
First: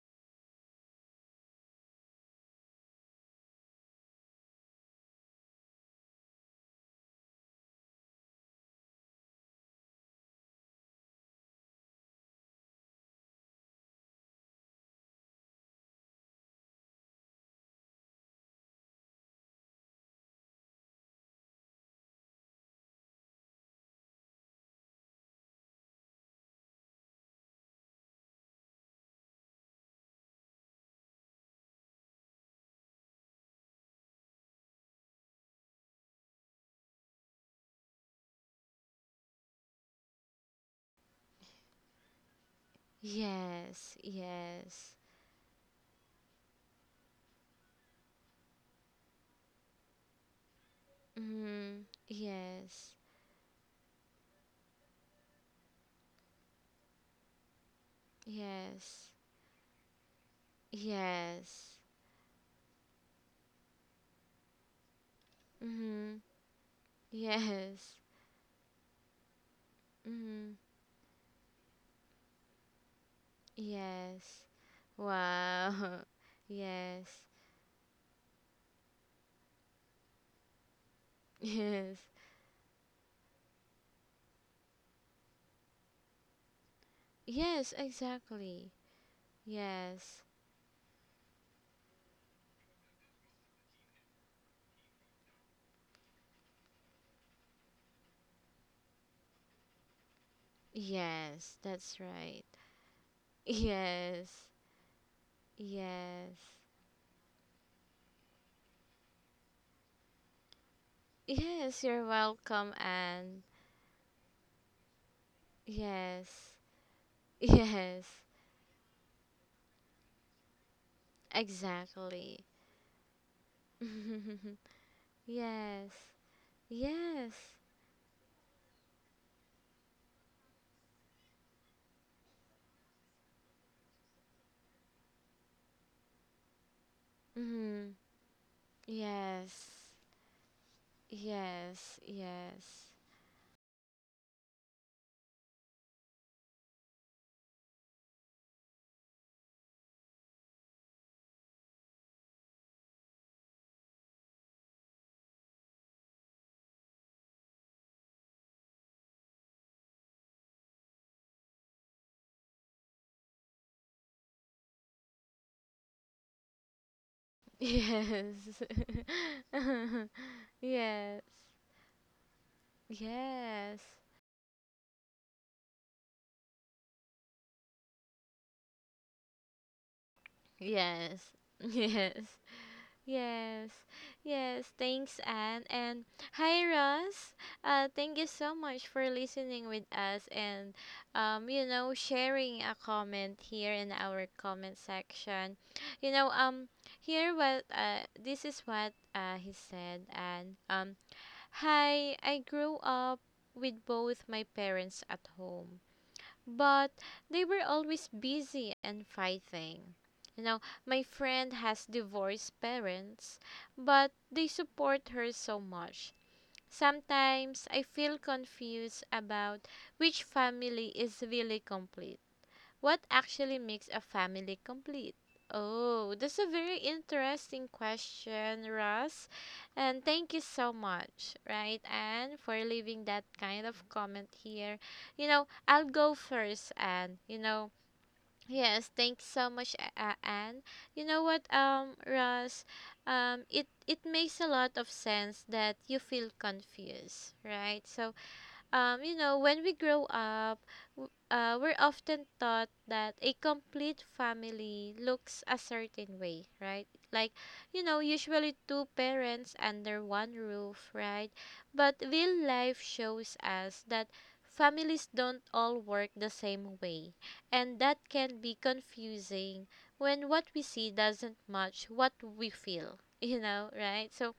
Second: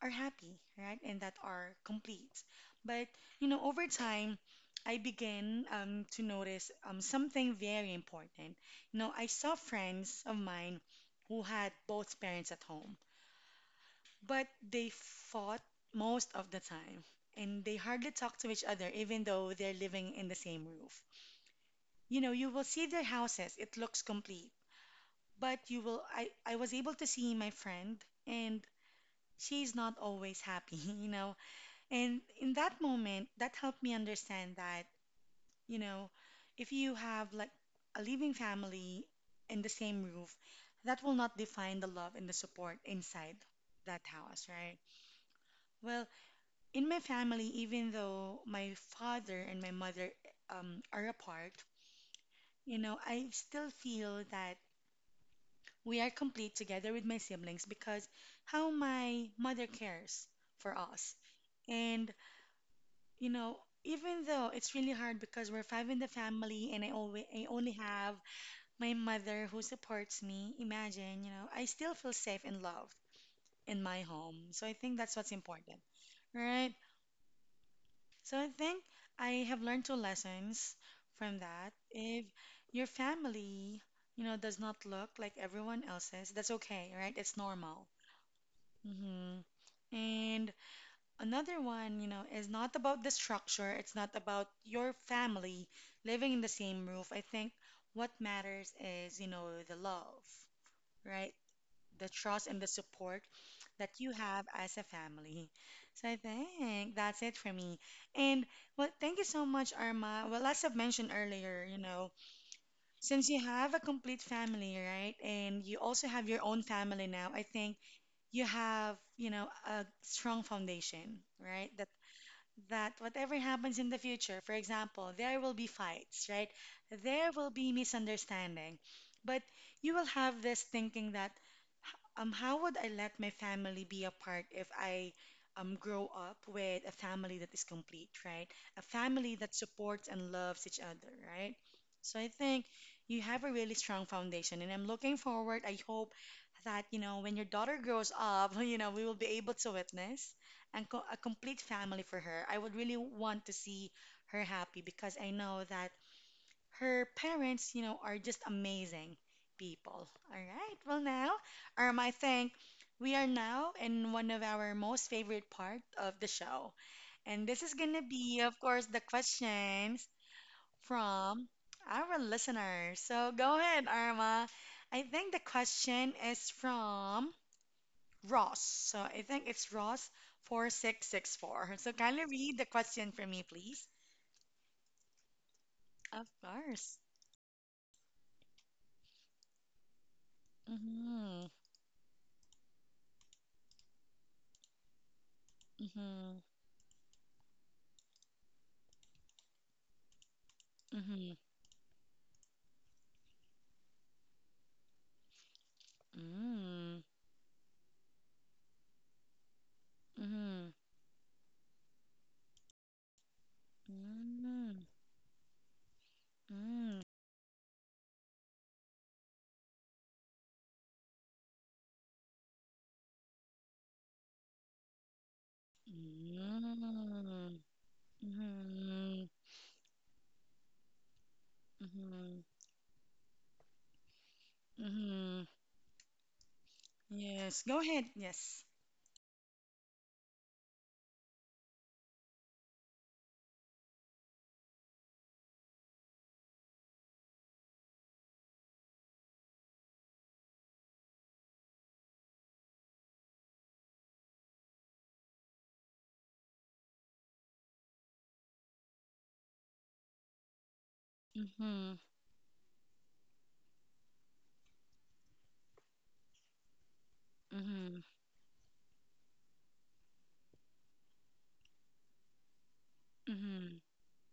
S1: are happy, right? And that are complete. But, you know, over time, I began to notice something very important. You know, I saw friends of mine who had both parents at home, but they fought most of the time. And they hardly talk to each other, even though they're living in the same roof. You know, you will see their houses, it looks complete. But you will, I was able to see my friend, and she's not always happy, you know. And in that moment, that helped me understand that, you know, if you have like a living family in the same roof, that will not define the love and the support inside
S2: Yes.
S1: that house, right?
S2: Yes.
S1: Well, in my family, even though my father and my mother are apart,
S2: Mm.
S1: you
S2: Yes.
S1: know, I still feel that we are complete together with my siblings because how
S2: Yes.
S1: my mother cares for us.
S2: Yes.
S1: And you know, even though it's really hard because we're five in the
S2: Mm.
S1: family and I only
S2: Yes.
S1: have my mother who supports me,
S2: Mm.
S1: imagine, you know, I still feel safe and loved in my home.
S2: Yes.
S1: So I think that's what's important.
S2: Wow.
S1: Right?
S2: Yes.
S1: So I think I have learned two lessons from that.
S2: Yes.
S1: If your family, you know, does not look like everyone else's, that's okay, right? It's
S2: Yes,
S1: normal.
S2: exactly.
S1: Mhm.
S2: Yes.
S1: And another one, you know, is not about the structure, it's not about your family living in the same roof. I think what matters is, you know, the love, right?
S2: Yes, that's
S1: The trust
S2: right.
S1: and the support that you have
S2: Yes.
S1: as a family. So I
S2: Yes.
S1: think that's it for me. And well, thank you so much, Arma. Well, as I've mentioned earlier, you
S2: Yes, you're
S1: know,
S2: welcome,
S1: since you
S2: Anne.
S1: have a complete family, right? And you also have your
S2: Yes.
S1: own family now, I think
S2: Yes.
S1: you have, you know, a strong foundation, right?
S2: Exactly.
S1: That whatever happens in the future, for example, there will be
S2: Yes.
S1: fights, right? There
S2: Yes.
S1: will be misunderstanding. But you will have this thinking that, how would I let my family be apart if I grow up with a family that is
S2: Mm-hmm.
S1: complete, right? A family that
S2: Yes.
S1: supports and loves each other, right?
S2: Yes.
S1: So I think
S2: Yes.
S1: you have a really strong foundation, and I'm looking forward. I hope that, you know, when your daughter grows up, you know, we will be able to witness and a complete family for her. I would really want to see her happy because I know that her parents, you know, are just amazing people. All right. Well, now, I think we are now in one of our most favorite part of the show. And this is going to be, of
S2: Yes.
S1: course, the questions
S2: Yes.
S1: from our listeners. So go
S2: Yes.
S1: ahead, Arma. I think the question is from Ross. So I think it's Ross
S2: Yes.
S1: 4664. So kindly
S2: Yes.
S1: read the question for me,
S2: Yes.
S1: please.
S2: Yes. Thanks, Anne. And
S1: Of
S2: hi,
S1: course.
S2: Ross. Thank you so much for listening with us and,
S1: Mm-hmm.
S2: you know, sharing a comment here in our comment section. You know,
S1: Mm-hmm.
S2: um, Here this is what he said, and,
S1: Mm-hmm.
S2: hi, I grew up with both my parents at home, but they were always busy and fighting.
S1: Mm-hmm.
S2: You know,
S1: Mm-hmm.
S2: my friend has divorced parents, but they
S1: Mm-hmm.
S2: support her so much.
S1: Mm-hmm.
S2: Sometimes I feel confused about which family is really complete. What actually makes a family complete? Oh, that's a very interesting question, Russ.
S1: Mm-hmm.
S2: And thank you so much, right, Anne,
S1: Mm-hmm.
S2: for leaving that kind of comment here. You know,
S1: Mm-hmm.
S2: I'll go first, Anne. You
S1: Yes.
S2: know,
S1: Go ahead. Yes.
S2: yes, thanks so much, Anne. You know what, Russ, it makes a lot of sense that you feel confused, right? So, you know, when we grow up, we're often taught that a complete family looks a certain way, right? Like, you know, usually two parents under one roof, right? But
S1: Mm-hmm.
S2: real life shows us that families don't all work the same way, and
S1: Mm-hmm.
S2: that can be confusing when what we see doesn't match what we feel, you know,
S1: Mm-hmm.
S2: right? So,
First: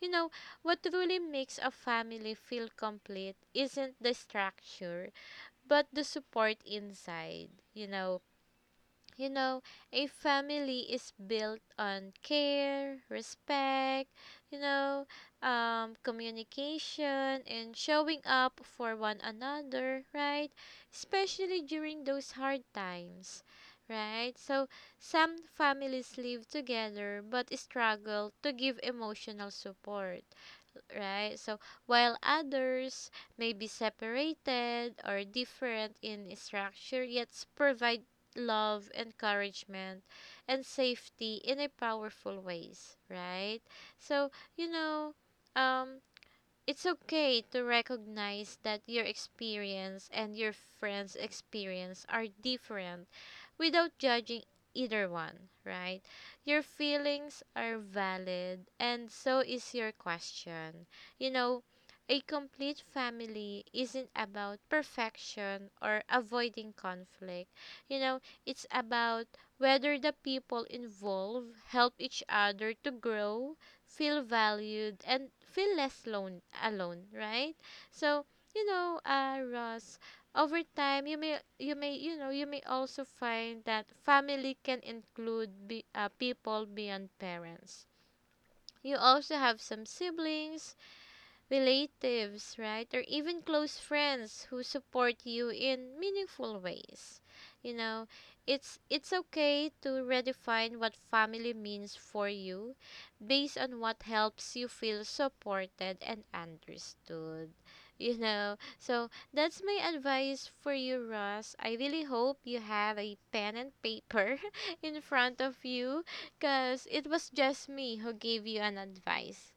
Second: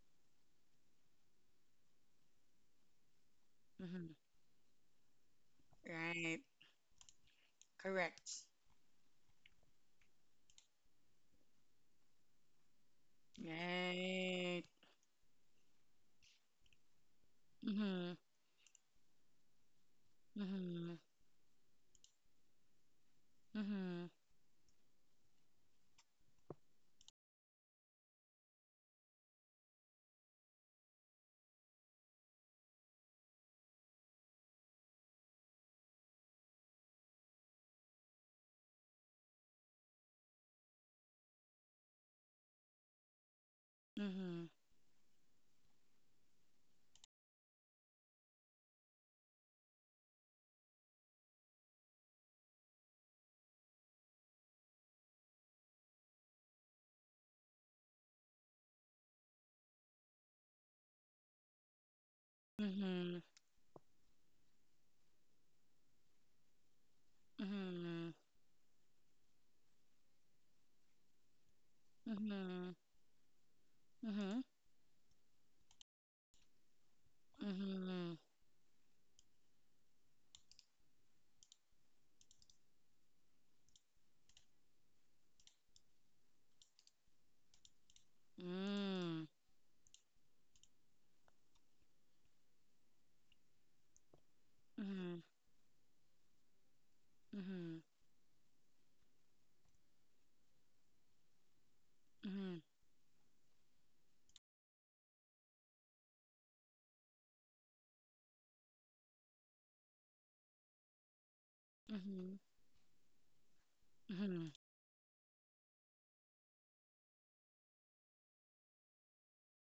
S2: you know, what really makes a family feel complete isn't
S1: Mm-hmm.
S2: the structure, but the
S1: Right.
S2: support inside, you know.
S1: Correct.
S2: You know, a family is built on care, respect, you
S1: Right.
S2: know, communication, and
S1: Mm-hmm.
S2: showing up for one another, right?
S1: Mm-hmm.
S2: Especially during those hard times,
S1: Mm-hmm.
S2: right? So, some families live together but struggle to give emotional support, right? So while others may be separated or different in structure, yet provide love, encouragement, and safety in a powerful ways, right? So
S1: Mm-hmm.
S2: you know, um, it's okay to recognize that your experience and your friend's experience are different without judging either one, right? Your feelings are valid, and so is your question. You know, a complete
S1: Mhm.
S2: family isn't about perfection or avoiding conflict. You
S1: Mhm.
S2: know, it's about whether the people involved help each
S1: Mhm.
S2: other to grow, feel
S1: Mhm.
S2: valued, and feel less alone, right?
S1: Mhm.
S2: So, you know, Ross, over time, you may also find that family can include people beyond parents. You
S1: Mm.
S2: also have some siblings, relatives, right, or even close friends who
S1: Mhm.
S2: support you in meaningful ways.
S1: Mhm.
S2: You know, it's okay to redefine what family means for
S1: Mhm.
S2: you based on what helps you feel supported and understood. You know, so that's my advice for you, Ross. I really
S1: Mhm.
S2: hope you have a pen and paper
S1: Mhm.
S2: in front of you because it was just me who gave you an advice.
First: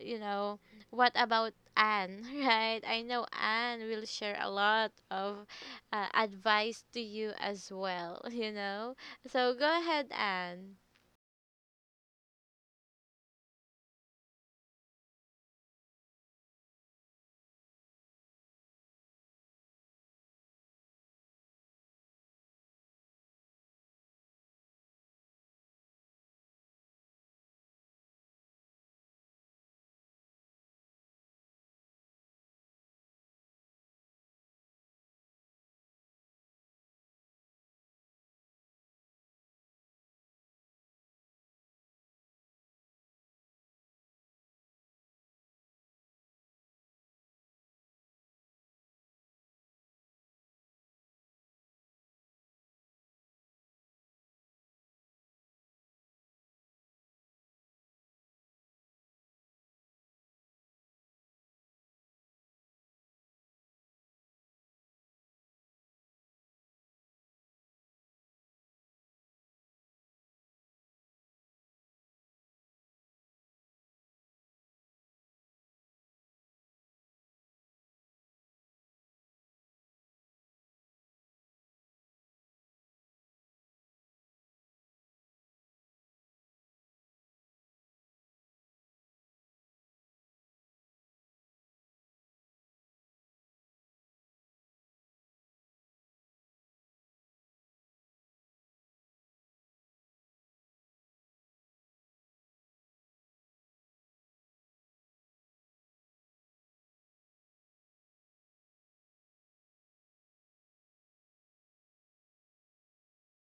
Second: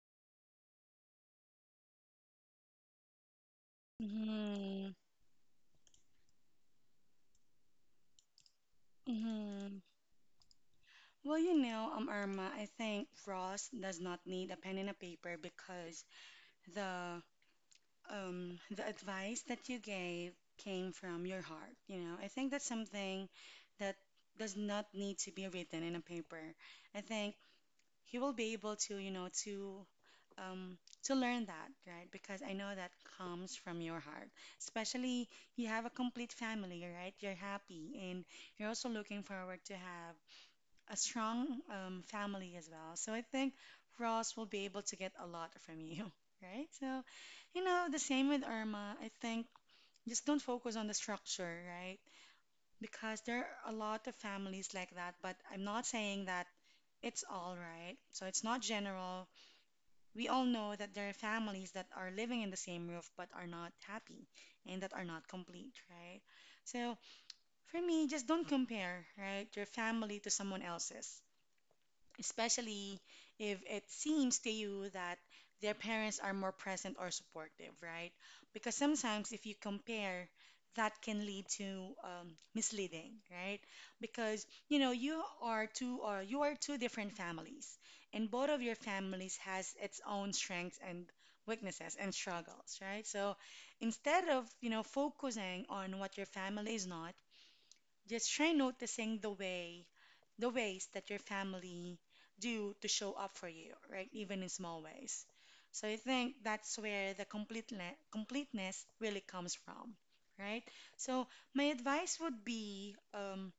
S2: You know, what about Anne, right? I know Anne will share a lot
S1: Mhm.
S2: of advice to you as well, you know? So go
S1: Mhm.
S2: ahead, Anne.
S1: Well, you know, Irma, I think Ross does not need a pen and a paper because the the advice that you gave came from your heart. You know, I think that's something that does not need to be written in a paper. I think he will be able to, you know, um, to learn that, right? Because I know that comes from your heart. Especially you have a complete family, right? You're happy, and you're also looking forward to have a strong family as well. So I think Ross will be able to get a lot from you, right? So, you know, the same with Irma. I think just don't focus on the structure, right? Because there are a lot of families like that, but I'm not saying that it's all right. So it's not general. We all know that there are families that are living in the same roof but are not happy and that are not complete, right? So for me, just don't compare, right, your family to someone else's especially if it seems to you that their parents are more present or supportive, right? Because sometimes if you compare, that can lead to misleading, right? Because you know you are two or you are two different families, and both of your families has its own strengths and weaknesses and struggles, right? So instead of you know focusing on what your family is not, just try noticing the ways that your family do to show up for you, right? Even in small ways. So I think that's where the completeness really comes from, right? So my advice would be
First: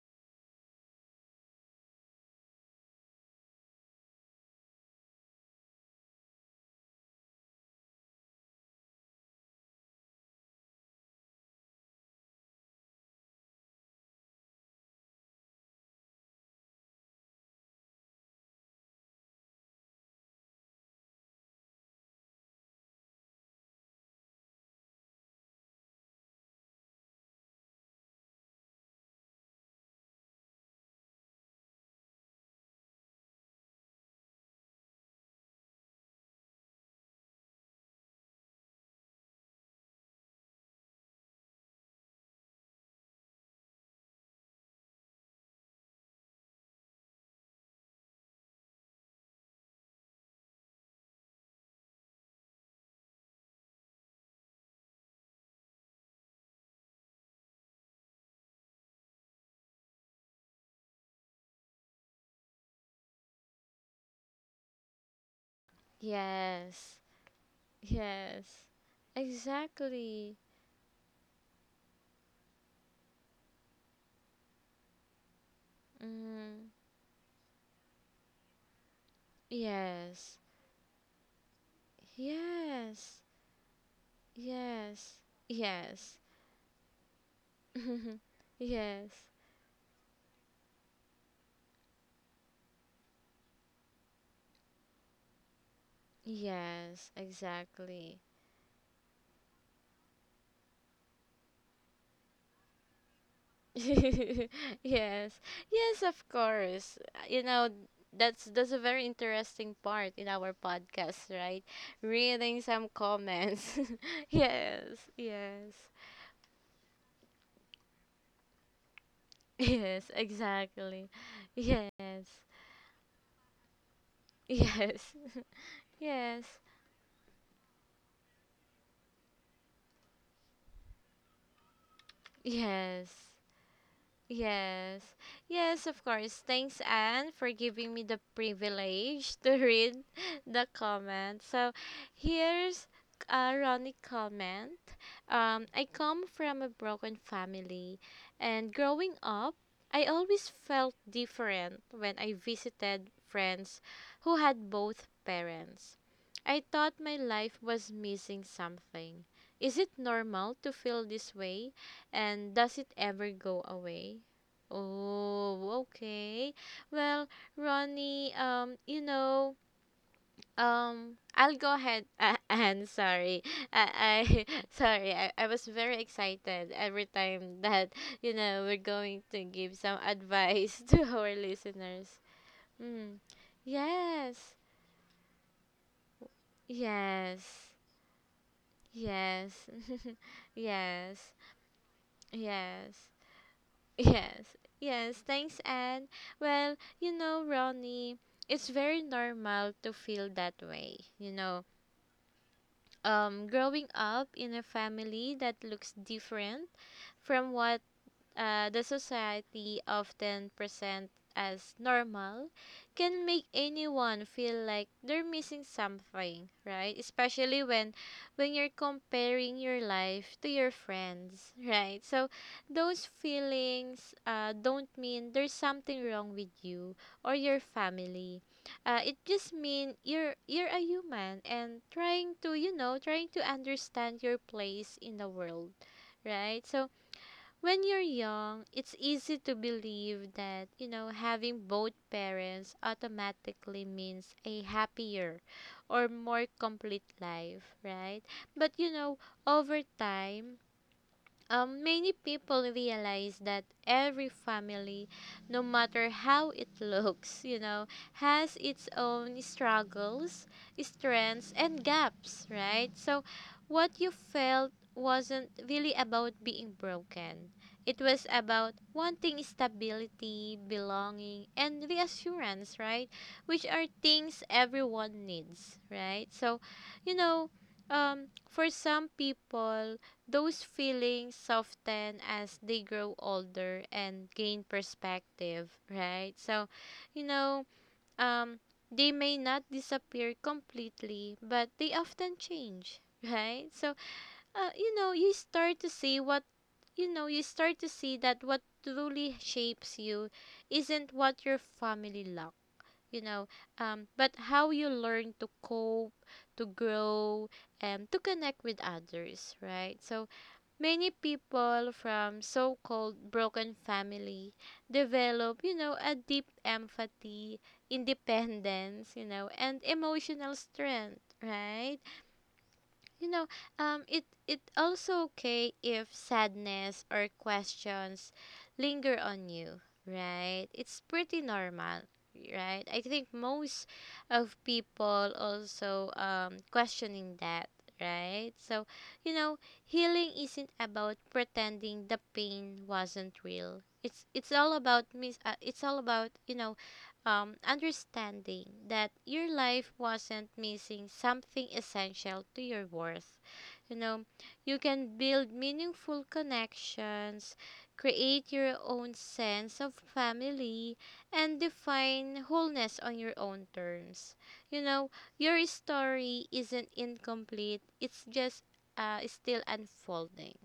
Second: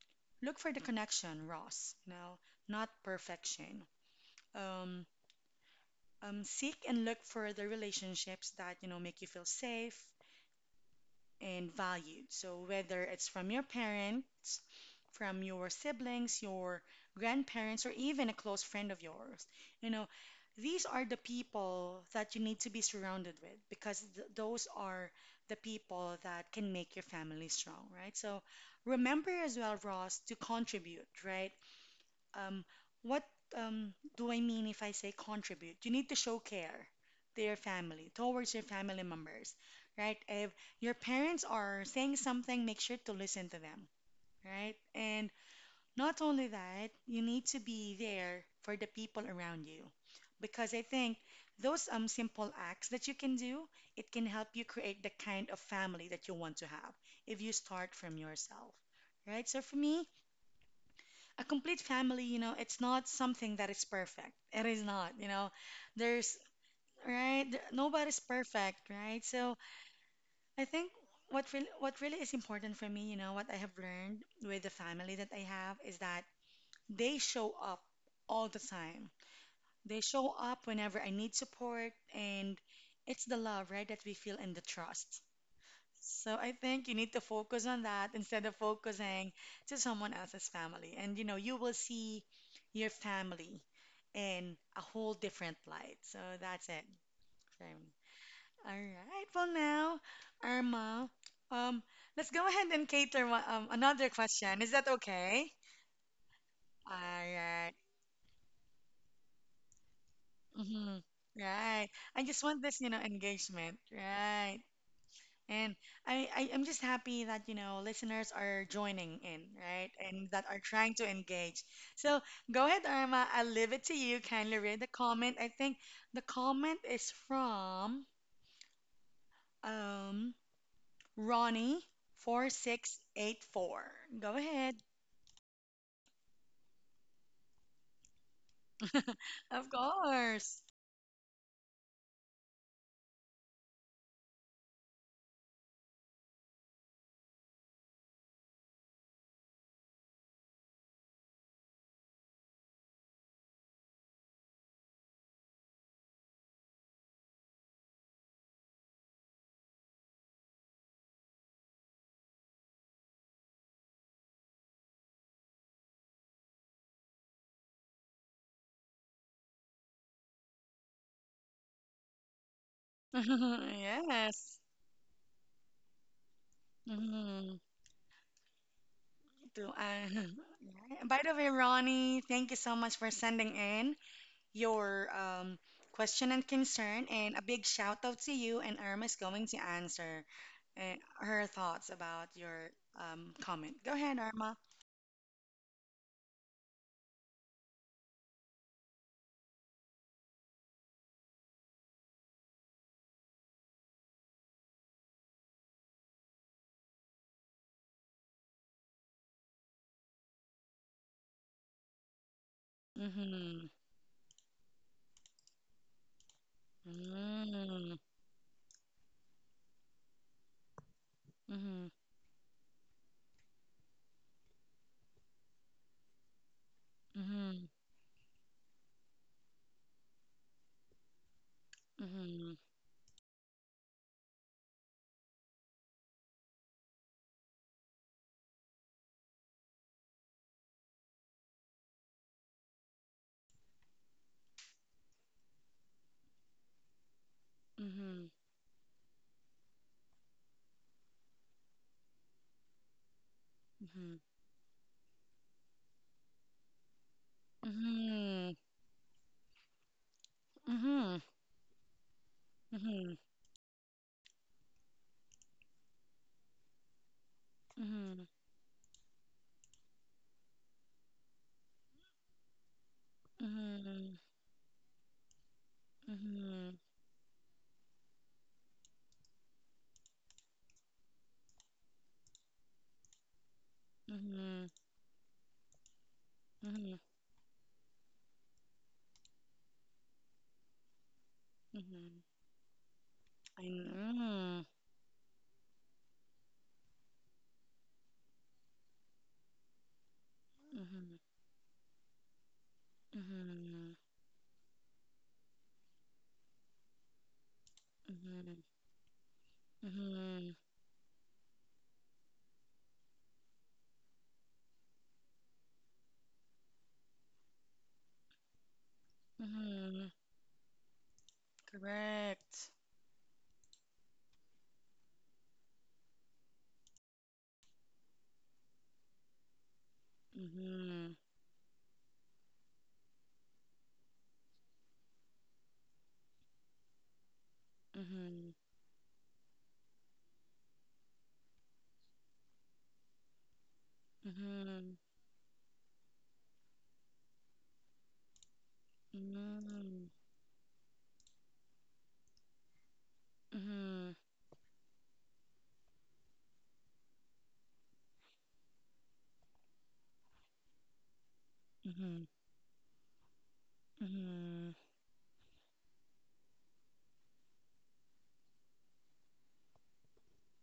S1: look for the connection, Ross. You know, not perfection. Um, seek and look for the relationships that you know make you feel safe, and valued. So, whether it's from your parents, from your siblings, your grandparents, or even a close friend of yours, you know, these are the people that you need to be surrounded with because those are the people that can make your family strong, right? So, remember as well, Ross, to contribute, right? Um, what do I mean if I say contribute? You need to show care to your family, towards your family members, right? If your parents are saying something, make sure to listen to them, right? And not only that, you need to be there for the people around you. Because I think those simple acts that you can do, it can help you create the kind of family that you want to have if you start from yourself, right? So for me, a complete family, you know, it's not something that is perfect. It is not. There's
S2: Yes.
S1: right, there, nobody's
S2: Yes.
S1: perfect, right? So
S2: Exactly.
S1: I think what really is important for me, what I have learned with the family that I have is that
S2: Mm.
S1: they show up all the time. They show
S2: Yes.
S1: up whenever I need support, and
S2: Yes.
S1: it's the love, right, that we feel and the
S2: Yes.
S1: trust.
S2: Yes.
S1: So I think you need to focus on that instead of
S2: Yes.
S1: focusing to someone else's family. And you will see your family in a whole different light. So that's it
S2: Yes.
S1: for me.
S2: Exactly.
S1: All right. Well, now, Irma, um, let's go ahead and cater another question. Is that
S2: Yes.
S1: okay?
S2: Yes, of
S1: All
S2: course. You know,
S1: right.
S2: that's a very interesting part in our
S1: Mm-hmm.
S2: podcast, right?
S1: Right. I just want
S2: Reading
S1: this, you
S2: some
S1: know, engagement.
S2: comments.
S1: Right.
S2: Yes.
S1: And
S2: Yes.
S1: I'm just happy that, listeners are joining in, right?
S2: Yes,
S1: And that are trying to
S2: exactly.
S1: engage. So
S2: Yes.
S1: go ahead, Irma. I'll leave it to you. Kindly read the
S2: Yes.
S1: comment. I think the
S2: Yes.
S1: comment is from um,
S2: Yes.
S1: Ronnie4684. Go ahead.
S2: Yes. Yes, of course. Thanks, Anne, for giving me the privilege to
S1: Of
S2: read the
S1: course.
S2: comment. So, here's a Ronnie comment. I come from a broken family, and growing up, I always felt different when I visited friends who had both parents. I thought my life was missing something. Is it normal to feel this way? And does it ever go away? Oh, okay. Well, Ronnie, you know, I'll go ahead. And sorry, I
S1: Yes.
S2: sorry, I was very excited every
S1: Mhm.
S2: time that you know we're going to
S1: To,
S2: give some advice
S1: yeah.
S2: to
S1: By
S2: our
S1: the way,
S2: listeners.
S1: Ronnie, thank you so much for
S2: Mm.
S1: sending in
S2: Yes,
S1: your question and concern, and a big
S2: yes,
S1: shout out to you. And Irma is going to
S2: yes,
S1: answer uh,
S2: yes,
S1: her thoughts about your
S2: yes.
S1: comment. Go ahead,
S2: Yes,
S1: Irma.
S2: yes, thanks, Anne. Well, you know, Ronnie, it's very normal to feel that way. You know, growing up in a family that looks different from what the society often present as normal can make
S1: Mm-hmm.
S2: anyone feel like they're missing something, right? Especially when
S1: Mm-hmm.
S2: when you're comparing your life to your friends,
S1: Mm-hmm.
S2: right? So those feelings don't mean there's something wrong with you or your
S1: Mm-hmm.
S2: family. It just mean you're a human and trying
S1: Mm-hmm.
S2: to, you know, trying to understand your place in the world, right? So when you're young, it's easy to believe that, you know, having both parents automatically means a happier or more complete life, right?
S1: Mm-hmm.
S2: But, you know, over time, many people realize that
S1: Mm-hmm.
S2: every family, no matter how it looks, you know, has its own struggles,
S1: Mm-hmm.
S2: strengths, and gaps,
S1: Mm-hmm.
S2: right?
S1: Mm-hmm.
S2: So, what you felt wasn't really about being broken.
S1: Mm-hmm.
S2: It
S1: Mm-hmm.
S2: was about wanting stability, belonging, and reassurance, right? Which are
S1: Mm-hmm.
S2: things everyone needs, right? So, you know, for some people, those feelings soften as they grow older and gain perspective, right? So,
S1: Mm-hmm.
S2: you know, um, they may not disappear completely, but they
S1: Mm-hmm.
S2: often change,
S1: I
S2: right? So,
S1: know.
S2: you know, you start to see that what truly shapes you isn't
S1: Mm-hmm.
S2: what your family lacked, you know,
S1: Mm-hmm.
S2: but how you learn to cope, to grow, and to
S1: Mm-hmm.
S2: connect with others, right? So,
S1: Mm-hmm.
S2: many people from so-called broken family develop, you know, a deep empathy, independence, you know, and
S1: Mm-hmm.
S2: emotional strength, right?
S1: Correct.
S2: You know, it also okay if sadness or questions linger on you, right? It's
S1: Mm-hmm.
S2: pretty normal, right? I think most of people also questioning that,
S1: Mm-hmm.
S2: right? So, you know, healing isn't about pretending the pain wasn't real,
S1: Mm-hmm.
S2: it's all about, you know, understanding that your life
S1: Mm-hmm.
S2: wasn't missing something essential to your worth. You
S1: Mm-hmm.
S2: know, you can build meaningful connections, create your own sense of family, and
S1: Mm-hmm.
S2: define wholeness on your own terms.
S1: Mm-hmm.
S2: You know, your story isn't incomplete, it's just still unfolding.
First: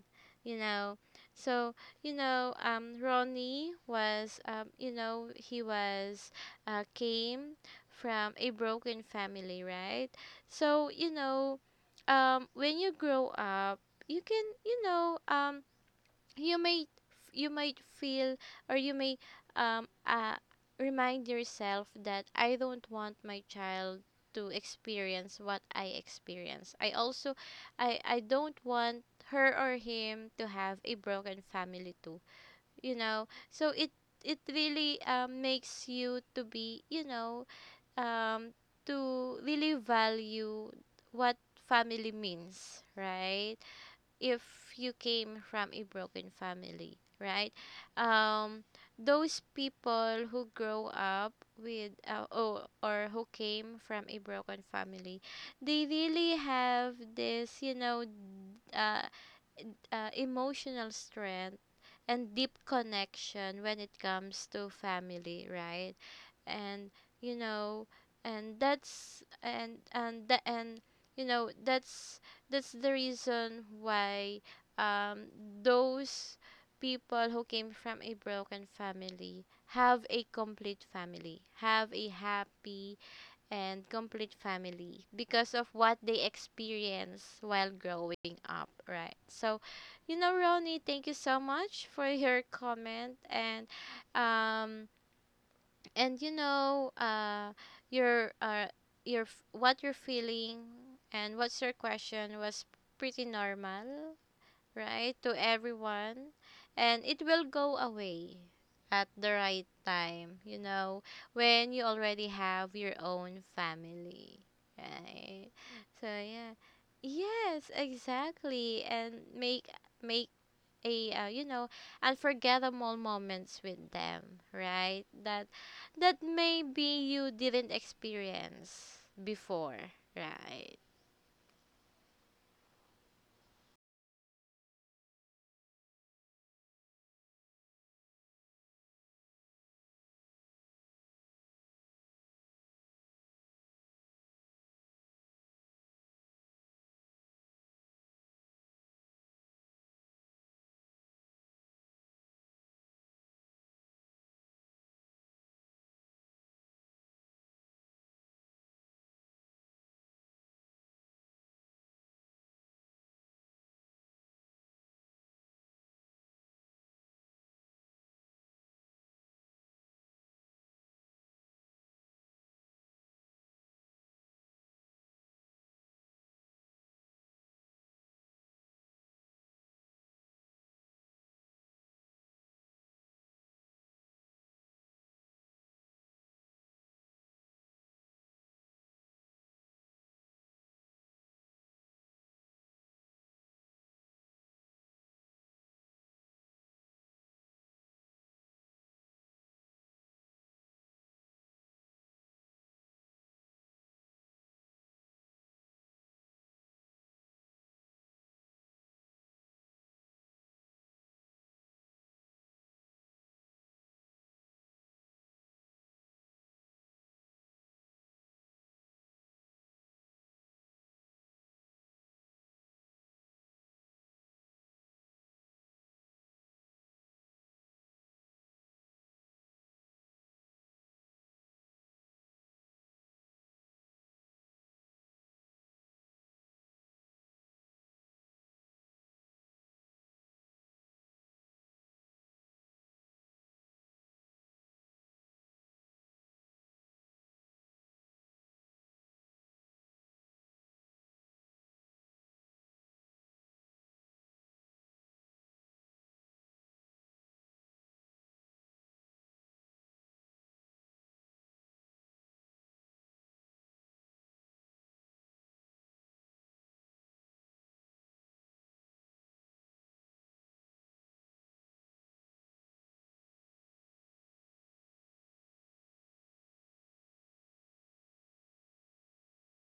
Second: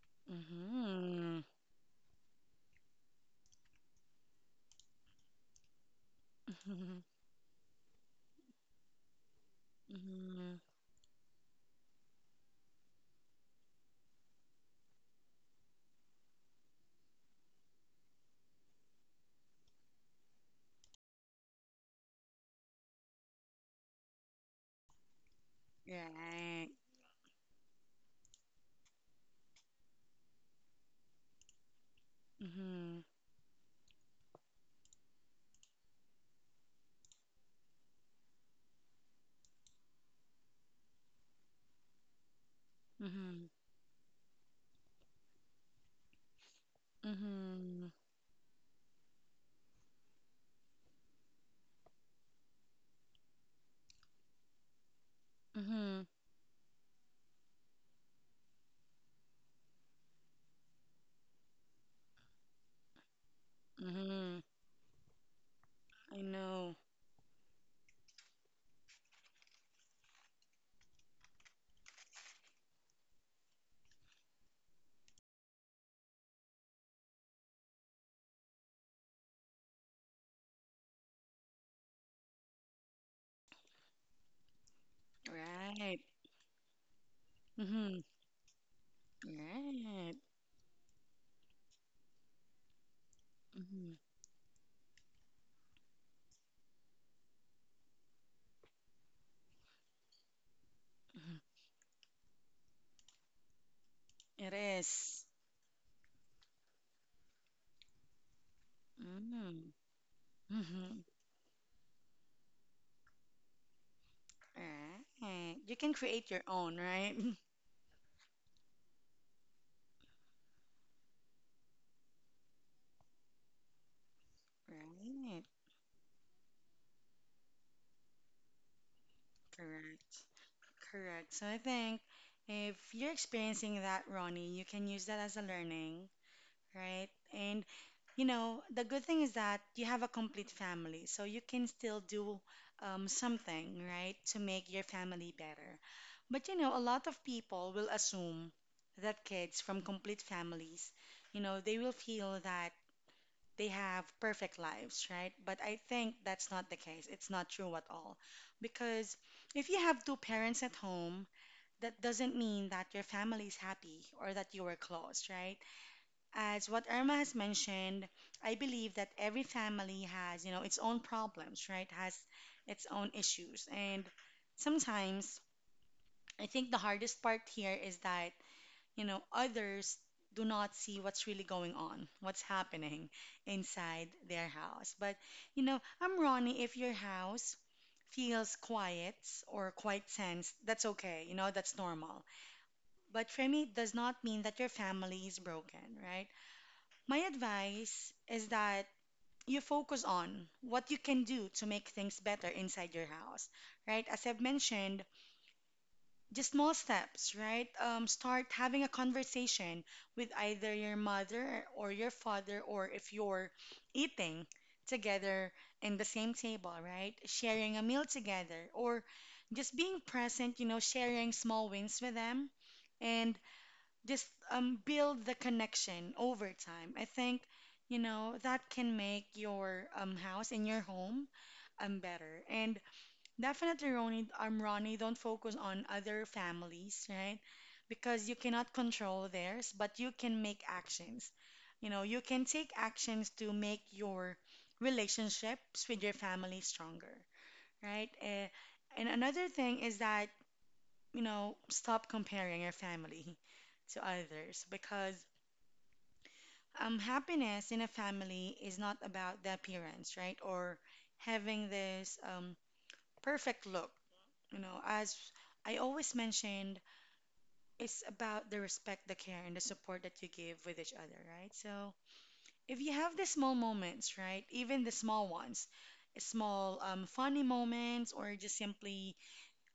S2: You know,
S1: Mm-hmm.
S2: so you know, Ronnie was, you know, he was
S1: Mm-hmm.
S2: came from a broken family, right?
S1: Mm-hmm.
S2: So, you know, when you grow up, you can, you know, you may, you might feel, or you may, um, uh, remind yourself that I don't want my child to experience what I
S1: Right.
S2: experience. I also, I don't want her or him to have a broken family too, you
S1: Mm-hmm.
S2: know. So it really makes you to be, you know, um, to really value what family means,
S1: Mm-hmm.
S2: right? If you came from a broken family, right,
S1: Mm-hmm.
S2: um, those people who grow up with oh, or who came from a broken family, they
S1: Mm-hmm.
S2: really have this, you know, uh, emotional strength and deep connection when it
S1: Mm-hmm.
S2: comes to family, right?
S1: I know.
S2: And you know, and that's and the and you know that's the reason why um those people who came from a broken family have a complete family, have a happy and complete family because of what
S1: Right.
S2: they experience while
S1: Mm-hmm.
S2: growing up, right? So,
S1: Right.
S2: Ronnie, thank you so much for your comment
S1: Mm-hmm.
S2: um and you know your uh your f- what you're feeling and
S1: Mm-hmm.
S2: what's your question was pretty normal,
S1: It
S2: right,
S1: is.
S2: to everyone, and it will go away at the right
S1: Mm-hmm.
S2: time, you know,
S1: Mm-hmm.
S2: when you already have your own family, right?
S1: Right. You can
S2: So
S1: create your
S2: yeah,
S1: own, right?
S2: yes, exactly, and make a you know unforgettable moments with them, right? That
S1: Right.
S2: that maybe you didn't experience before,
S1: Correct.
S2: right?
S1: Correct. So I think if you're experiencing that, Ronnie, you can use that as a learning, right? And the good thing is that you have a complete family, so you can still do something, right, to make your family better. But a lot of people will assume that kids from complete families, they will feel that they have perfect lives, right? But I think that's not the case. It's not true at all. Because if you have two parents at home, that doesn't mean that your family is happy or that you are close, right? As what Irma has mentioned, I believe that every family has, its own problems, right? Has its own issues. And sometimes I think the hardest part here is that others do not see what's really going on, what's happening inside their house. But, I'm Ronnie. If your house feels quiet or quite tense, that's okay. That's normal. But for me, it does not mean that your family is broken, right? My advice is that you focus on what you can do to make things better inside your house, right? As I've mentioned, just small steps, right? Start having a conversation with either your mother or your father, or if you're eating together in the same table, right? Sharing a meal together, or just being present, sharing small wins with them and just build the connection over time. I think, that can make your house and your home better. And definitely, Ronnie, don't focus on other families, right? Because you cannot control theirs, but you can make actions. You can take actions to make your relationships with your family stronger, right? Eh, and another thing is that, stop comparing your family to others because happiness in a family is not about the appearance, right? Or having this perfect look, as I always mentioned, it's about the respect, the care, and the support that you give with each other, right? So if you have the small moments, right, even the small ones, small funny moments, or just simply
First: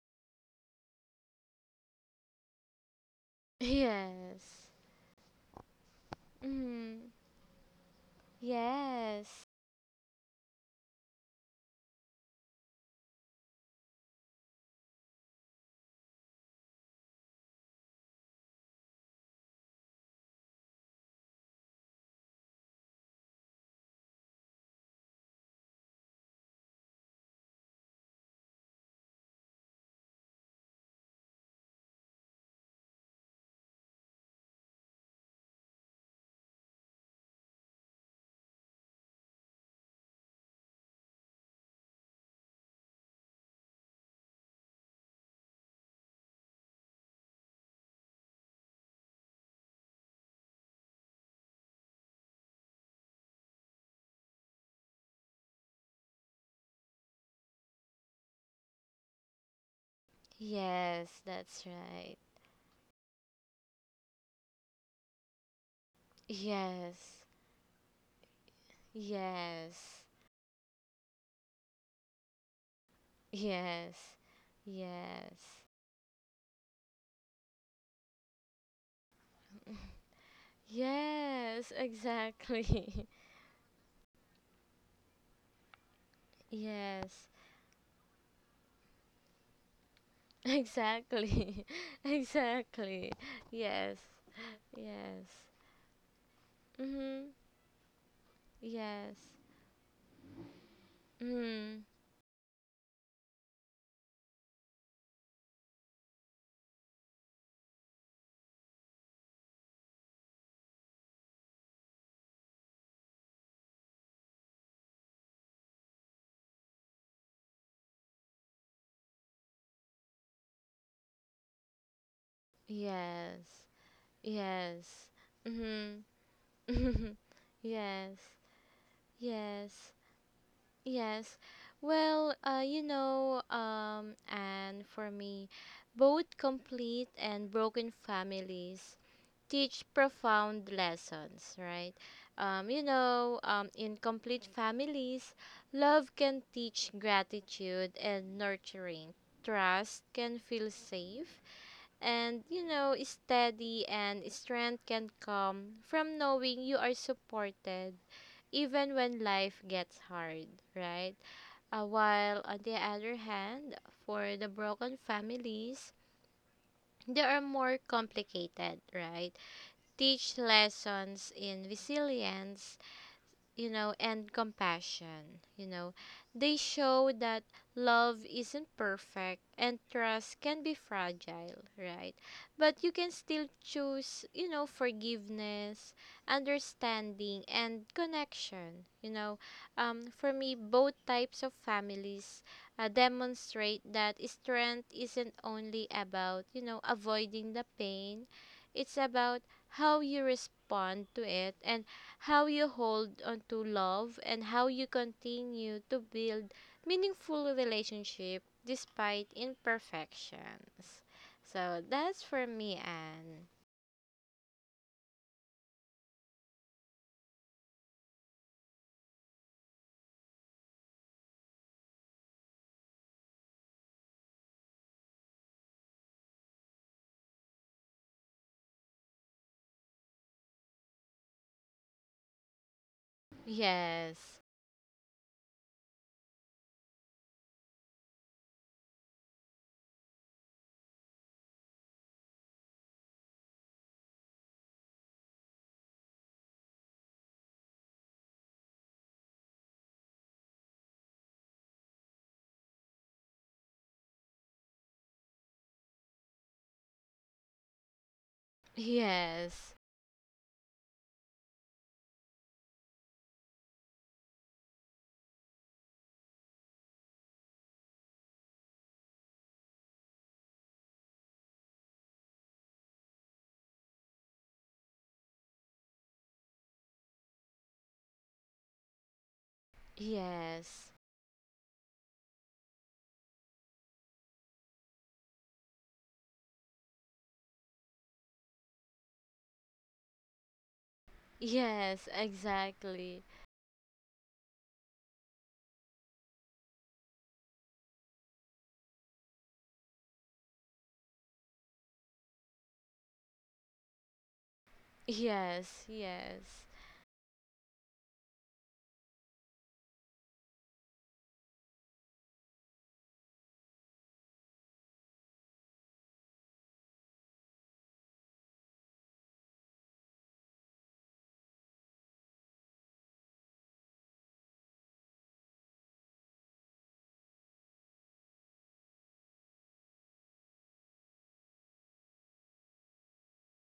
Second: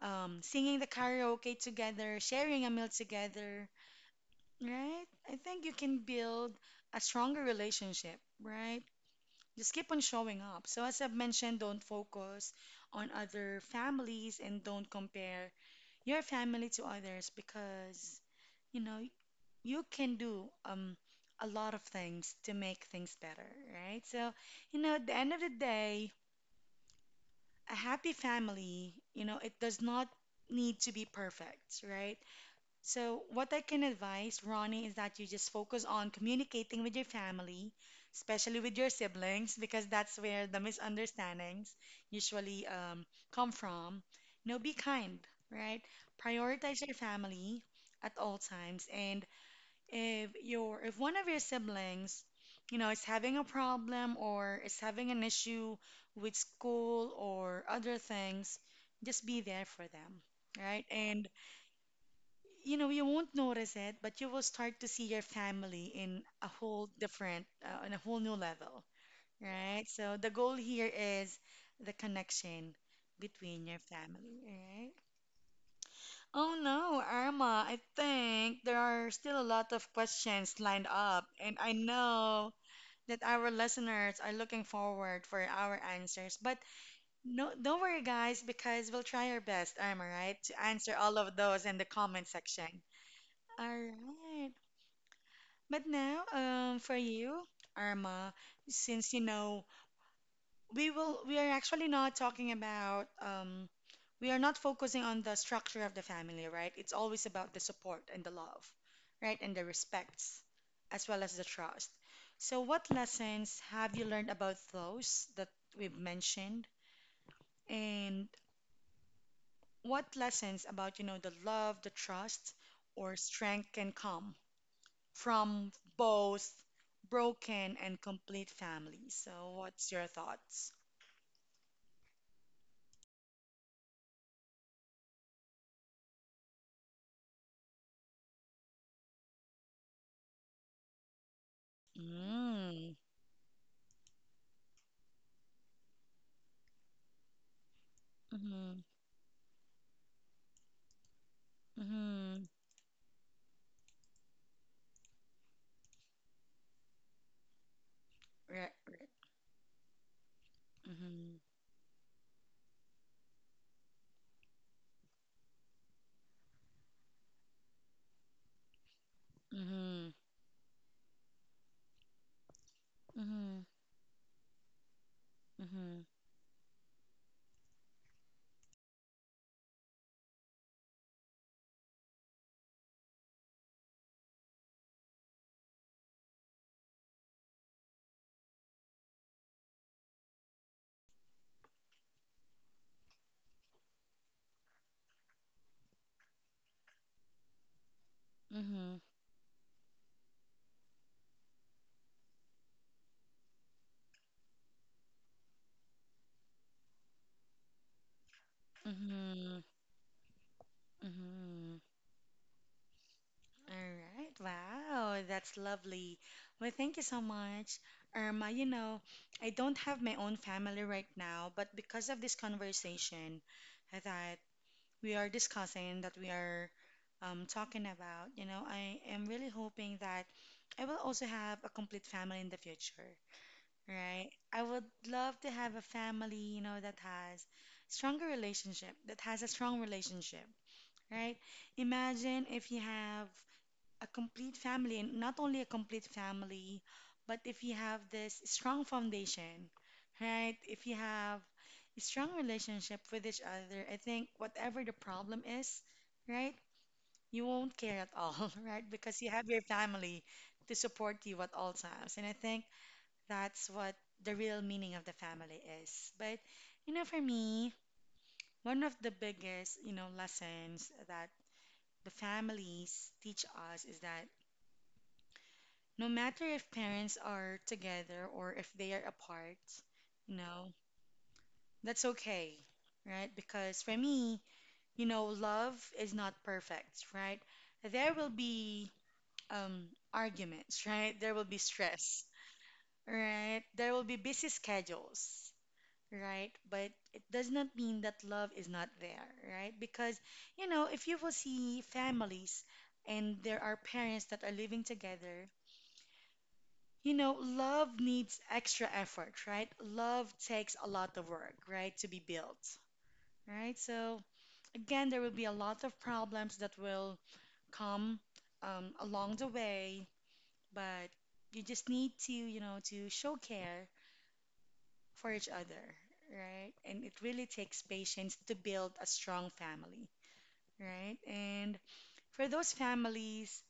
S1: singing the karaoke together, sharing a meal together,
S2: Yes.
S1: right? I think you can build a
S2: Mm,
S1: stronger relationship, right?
S2: yes.
S1: Just keep on showing up. So as I've mentioned, don't focus on other families and don't compare your family to others because you know you can do a lot of things to make things better, right? So, at the end of the day, a happy family, it does not need to be perfect, right? So, what I can advise, Ronnie, is that you just focus on communicating with your family, especially with your siblings, because that's where the misunderstandings usually come from. Be kind, right? Prioritize your family at all times, and if one of your siblings, is having a problem or is having an issue with school or other things, just be there for them, right?
S2: Yes,
S1: And
S2: that's right.
S1: you won't notice it, but you will start to see your family in a
S2: Yes,
S1: in a whole new level, right?
S2: yes,
S1: So the goal here is the connection between your
S2: yes,
S1: family, right?
S2: yes.
S1: Oh no, Irma, I think there are still a lot of questions lined up, and I
S2: Yes,
S1: know
S2: exactly.
S1: that our listeners are looking forward for our answers. But
S2: Yes,
S1: no, don't worry, guys, because we'll try our best, Irma, right, to answer all of
S2: exactly.
S1: those in the comment section.
S2: Exactly.
S1: All
S2: Yes,
S1: right.
S2: yes.
S1: But now, for
S2: Mm-hmm.
S1: you, Arma,
S2: Yes.
S1: since we are
S2: Mm.
S1: actually not talking about, we are not focusing on the structure of the family, right? It's always about the support and the love, right? And the respects, as well as the trust. So, what lessons have you learned about those that we've mentioned? And what lessons about, the love, the trust, or
S2: Yes.
S1: strength can come
S2: Yes.
S1: from
S2: Mm-hmm.
S1: both broken and
S2: Yes.
S1: complete families. So,
S2: Yes.
S1: what's your thoughts?
S2: Yes. Well, and for me, both complete and broken families teach profound lessons, right?
S1: Mm.
S2: In complete families, love can teach gratitude and
S1: Mm-hmm.
S2: nurturing. Trust can feel safe, and,
S1: Mm-hmm.
S2: you know, steady, and strength can come from knowing you are supported
S1: Right,
S2: even
S1: right.
S2: when life gets hard, right?
S1: Mm-hmm.
S2: While on the other hand, for the broken families, they are more complicated, right?
S1: Mm-hmm.
S2: Teach lessons in resilience, you
S1: Mm-hmm.
S2: know, and compassion. You know,
S1: Mm-hmm.
S2: they show that love isn't perfect and trust can be fragile, right? But you can still choose, you know, forgiveness, understanding, and connection. You know, for me, both types of families demonstrate that strength isn't only about, you know, avoiding the pain, it's
S1: Mm-hmm.
S2: about how you respond to it, and how you hold on to love, and how you continue to build meaningful relationship despite
S1: Mm-hmm.
S2: imperfections. So
S1: Mm-hmm.
S2: that's for me, Anne.
S1: All right. Wow, that's lovely. Well, thank you so much, Irma. I don't have my own family right now, but because of this conversation that we are discussing, that we are talking about, I am really hoping that I will also have a complete family in the future, right?
S2: Yes,
S1: I would love to have a family, that has stronger relationship, that has a strong relationship, right? Imagine if you have a complete family, and not only a complete family, but if you have this strong foundation, right? If you have a strong relationship with each other, I think whatever the problem is, right, you won't care at all, right? Because you have your
S2: yes,
S1: family to support you at all times. And I think that's what the real meaning of the family is. But, for me, one of the biggest, lessons that the families teach us is that no matter if parents are together or if they are apart, you know,
S2: yes,
S1: that's okay, right? Because for me, love is not perfect, right? There will be um, arguments, right? There will be
S2: yes,
S1: stress,
S2: exactly.
S1: right? There will be busy schedules, right? But it does not mean that love is not there, right? Because, if you will see families and there are parents that are living together,
S2: Yes, yes,
S1: love needs extra effort, right? Love takes a lot of work, right, to be built, right? So, again, there will be a lot of problems that will come along the way, but you just need to, to show care for each other, right? And it really takes patience to build a strong family, right? And for those families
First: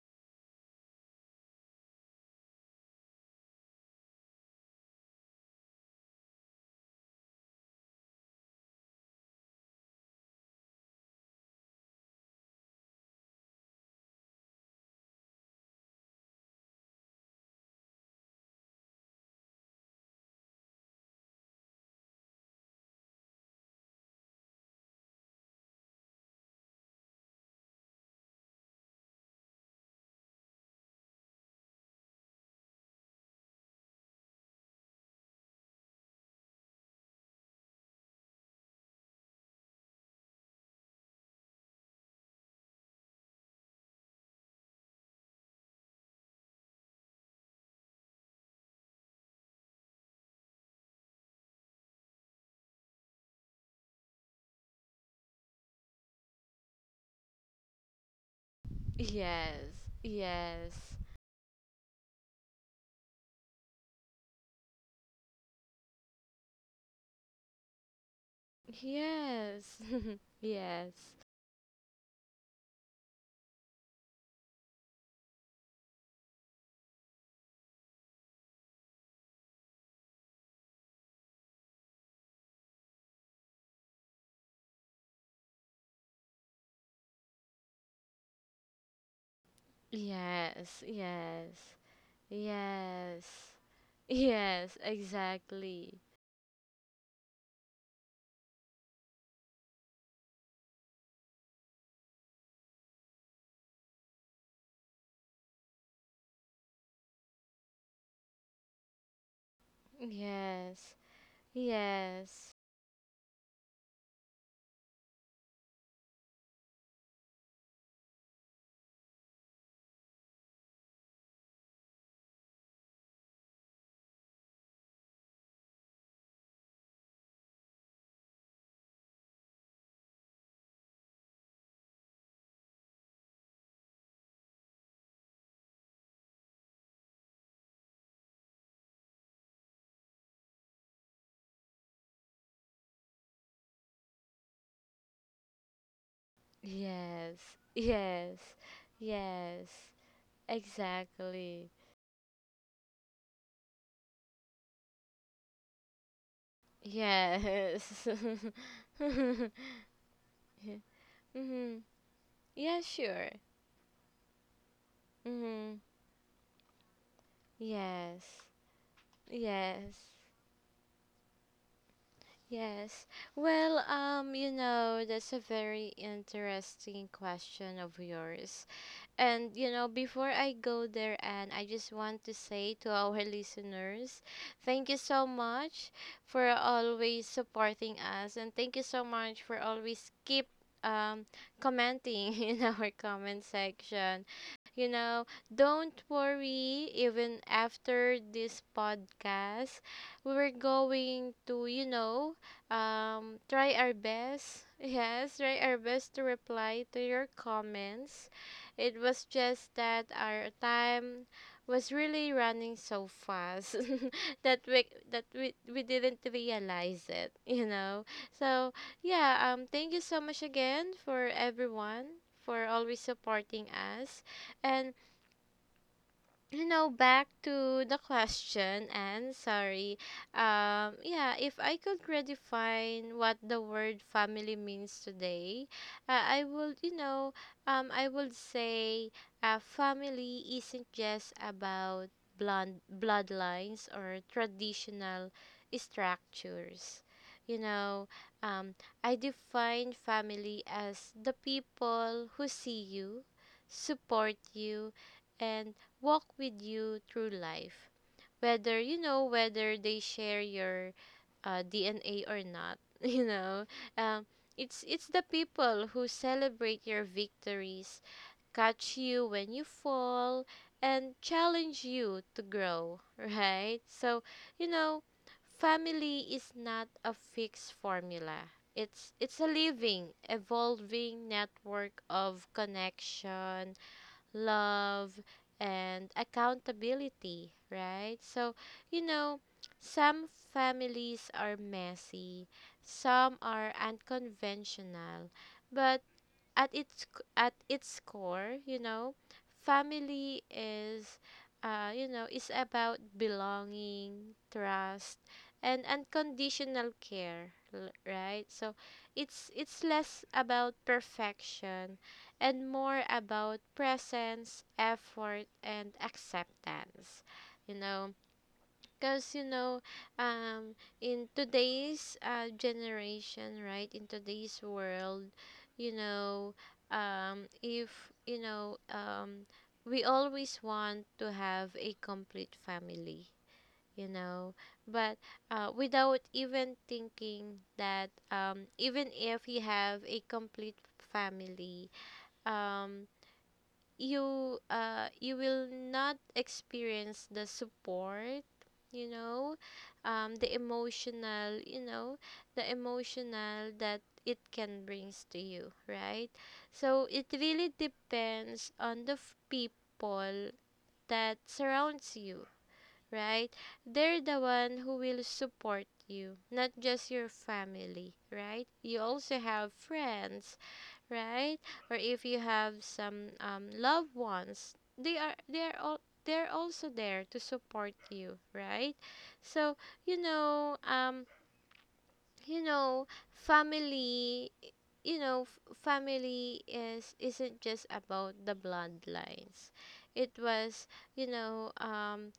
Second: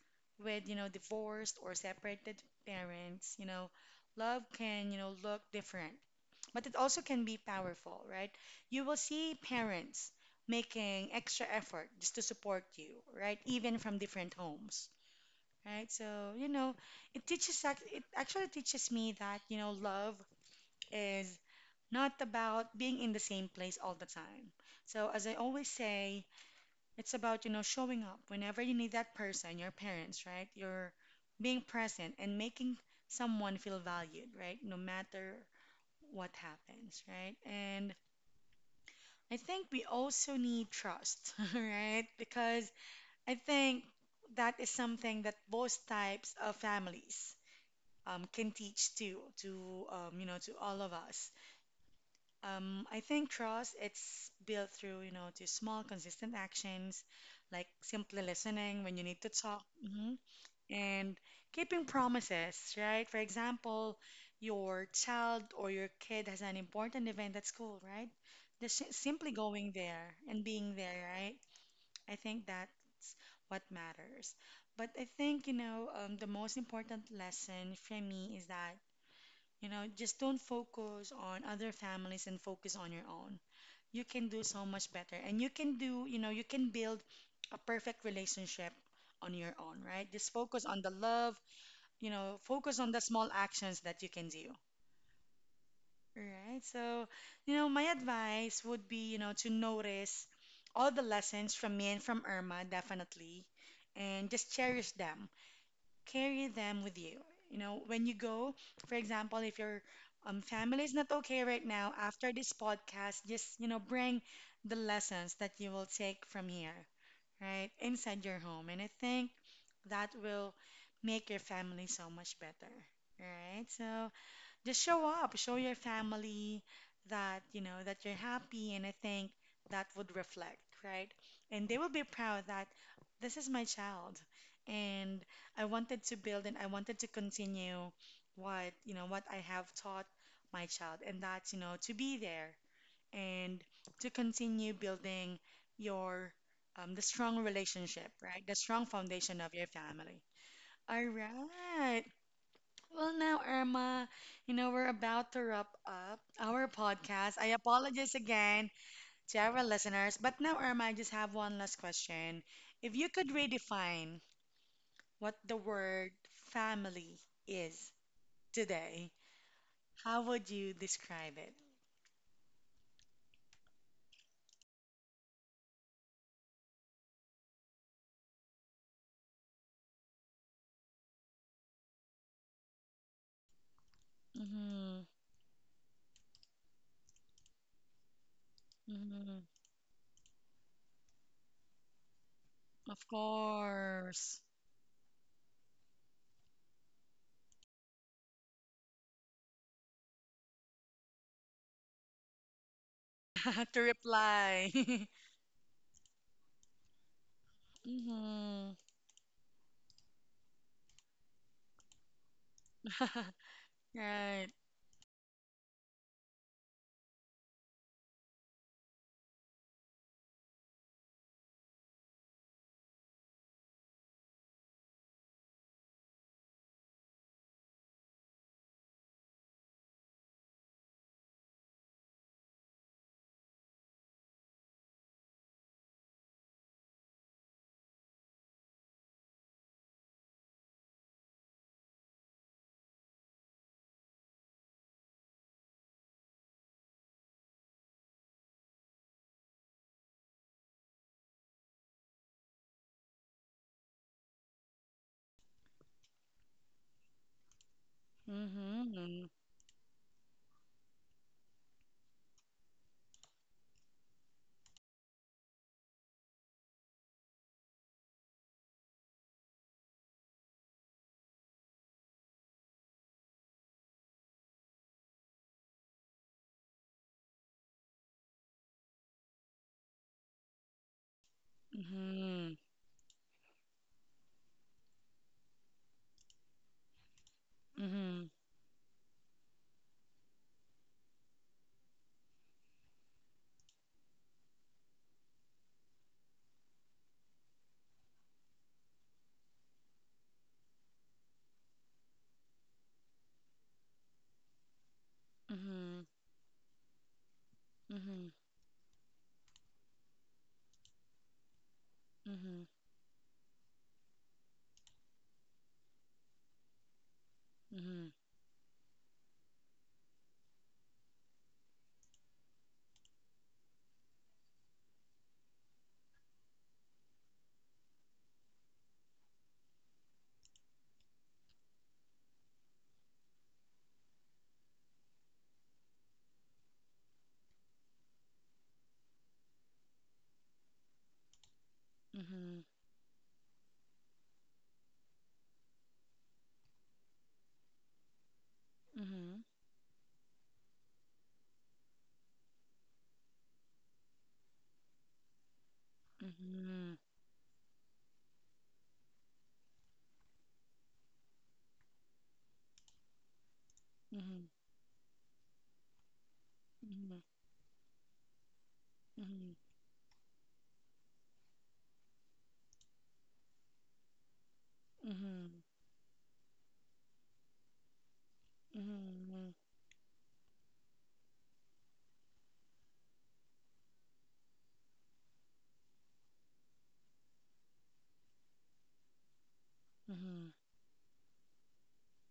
S1: with, divorced or separated parents, love can, look different, but it also can be powerful, right? You will see parents making extra effort just to support you, right? Even from different homes, right? So, you know, it actually teaches me that, love is not about being in the same place all the time. So, as I always say, it's about, showing up whenever you need that person, your parents, right? You're being present and making someone feel valued, right? No matter what happens, right? And I think we also need trust, right? Because I think that is something that both types of families can teach too, to all of us. I think trust it's built through, to small consistent actions like simply listening when you need to talk
S2: yes,
S1: mhm,
S2: yes,
S1: and keeping promises, right? For example, your child or your kid has an important event at school, right? Just simply going
S2: yes,
S1: there and being
S2: yes,
S1: there, right? I think that's what matters. But I think, the most important lesson for me is that, just don't focus on other families and focus on your own. You can do so much better and you can do you know you can build a perfect relationship on your own, right? Just focus on
S2: yes,
S1: the love
S2: yes.
S1: you know focus on the
S2: Yes.
S1: small actions that you can do,
S2: Yes, exactly.
S1: right? So my advice would be, to notice all the lessons from me and from Irma, definitely, and just cherish them, carry them with you. When you go, for example, if your family
S2: Yes.
S1: is not okay right now, after this
S2: Yes.
S1: podcast, just, bring the lessons that you will take from here, right, inside your home. And I think that will make your family so much better, right? So, just show up, show your family that you're happy, and I think that would reflect, right? And they will be proud that this is my child, and I wanted to build and I wanted to continue what I have taught my child, and that's, to be there and to continue building your the
S2: Yes.
S1: strong relationship,
S2: Yes.
S1: right? The strong foundation of
S2: Yes.
S1: your family. All
S2: Exactly.
S1: right. Well, now, Irma, we're about to wrap up our podcast. I
S2: Yes.
S1: apologize again to
S2: Mm-hmm.
S1: our listeners, but now, Irma, I just have one last question.
S2: Yeah,
S1: If you
S2: sure.
S1: could redefine what the
S2: Mm-hmm.
S1: word family is
S2: Yes.
S1: today,
S2: Yes.
S1: how would you describe it?
S2: Yes. Well, you know, that's a very interesting question of yours. And you know, before I go there, and I just want to say to our listeners, thank you
S1: Mm-hmm,
S2: so much for always supporting us, and thank you so
S1: mm-hmm,
S2: much for always keep um commenting in our
S1: of
S2: comment section.
S1: course.
S2: You know, don't worry, even after this podcast, we're going to, you know, try
S1: To
S2: our best.
S1: reply.
S2: Yes, try our best to reply to your comments.
S1: Mm-hmm.
S2: It was just that our time was really running so fast that
S1: Right.
S2: we that we didn't realize it, you know. So yeah, thank you so much again for everyone for always supporting us. And you know, back to the question, and sorry, yeah, if I could redefine what the word family means today, I would, you know, I would say family isn't just about blood bloodlines or traditional structures, you know. um I define family as the people who see you, support you, and walk with you through life. Whether, you know,
S1: Mm-hmm.
S2: whether they share your DNA or not, you know. Um, it's the people who celebrate your victories, catch you when you fall, and challenge you to grow, right? So, you know, family is not a fixed formula. It's a living, evolving network of
S1: Mm-hmm.
S2: connection, love, and accountability, right?
S1: Mm-hmm.
S2: So, you know, some families are messy, some are unconventional, but at its core, you know, family is, you know, is about belonging, trust, and
S1: Mm-hmm.
S2: unconditional care,
S1: Mm-hmm.
S2: right? So it's less about perfection and
S1: Mhm.
S2: more about presence, effort, and acceptance. You know,
S1: Mhm.
S2: because, you know, um, in today's generation, right, in today's world, you know, if, you know, we always want to have a complete family, you know, but without even thinking that, even if you have a complete family,
S1: Mhm.
S2: um, you, you will not experience the support, you
S1: Mhm.
S2: know, the emotional, you know, the emotional that it can brings to you, right? So
S1: Mhm.
S2: it really depends on the people that surrounds you, right? They're the
S1: Mhm.
S2: one who will support you, not just your
S1: Mhm.
S2: family, right? You also
S1: Mhm.
S2: have friends, right? Or if you have some, loved ones, they
S1: Mhm.
S2: are all they're also there to support you, right?
S1: Mhm.
S2: So, you know, you know family, you know, family is isn't just about the bloodlines. It
S1: Mhm.
S2: was, you know,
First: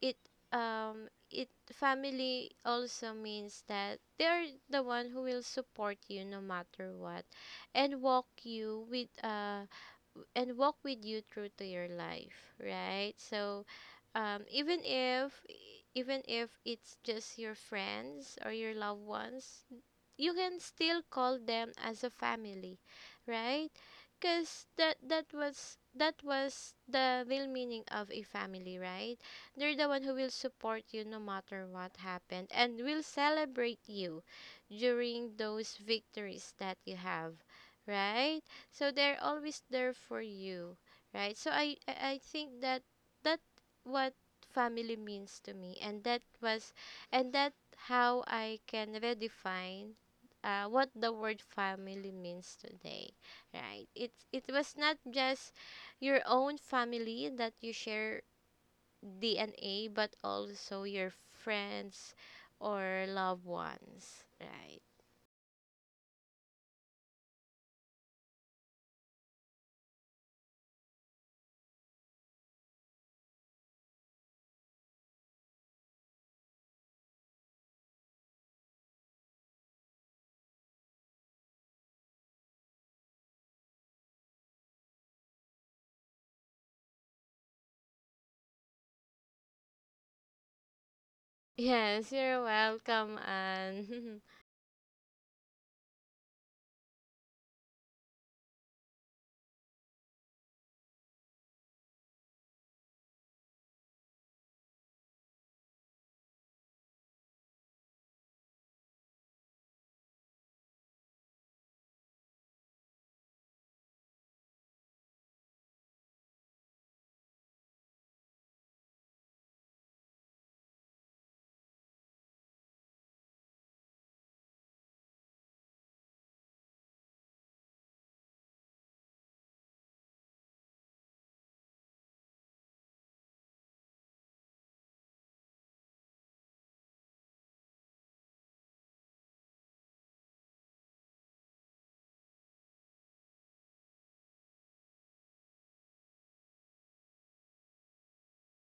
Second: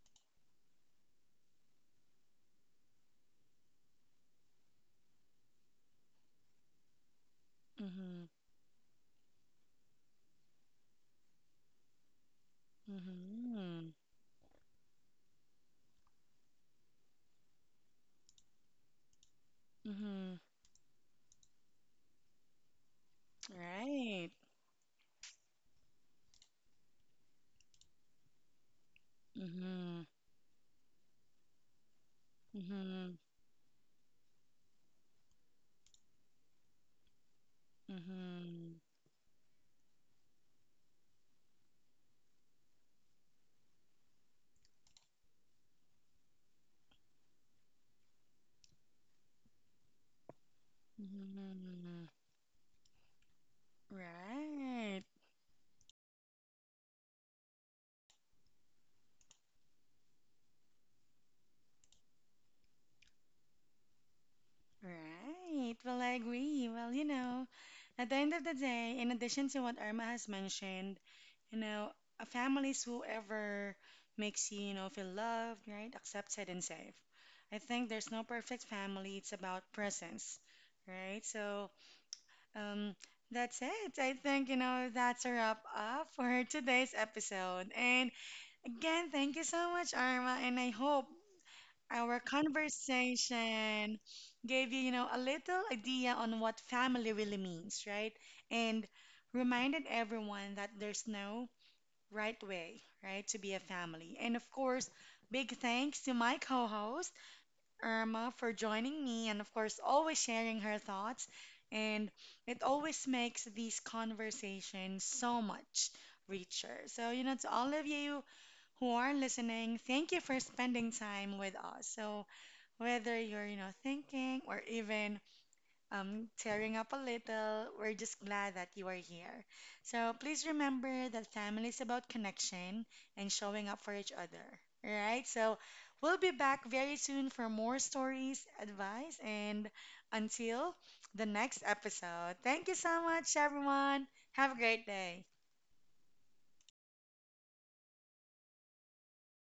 S2: it, it, family also means that they're the one who will support you no matter what, and walk
S1: Mhm.
S2: you with, and walk with you through to your life, right? So,
S1: Mhm.
S2: even if, even if it's just your friends or your loved ones, you
S1: Mhm.
S2: can still call them as a family, right?
S1: Right.
S2: Because that that was the real meaning of a family, right? They're the
S1: Mhm.
S2: one who will support you no matter what happened, and will
S1: Mhm.
S2: celebrate you during those victories that you have, right?
S1: Mhm.
S2: So they're always there for you, right? So I think that, that what family means to me, and that was, and that how I can redefine what the word
S1: Mhm.
S2: family means today, right? It was not
S1: Right.
S2: just your own family that you share DNA, but also your friends or loved ones, right?
S1: Right. Well, I agree. Well, at the end of the day, in addition to what Irma has mentioned, You know, a family is whoever makes you, feel loved, right, accepted, and safe. I think there's no perfect family. It's about presence, right? So, um, that's it. I think, that's a wrap up for today's episode. And again, thank you so much, Arma. And I hope
S2: Yes,
S1: our
S2: you're welcome,
S1: conversation
S2: Anne.
S1: gave you, a little idea on what family really means, right? And reminded everyone that there's no right way, right, to be a family. And of course, big thanks to my co host, Irma, for joining me and, of course, always sharing her thoughts. And it always makes these conversations so much richer. So, to all of you who are listening, thank you for spending time with us. So, whether you're, thinking or even tearing up a little. We're just glad that you are here. So please remember that family is about connection and showing up for each other. All right. So we'll be back very soon for more stories, advice, and until the next episode. Thank you so much, everyone. Have a great day.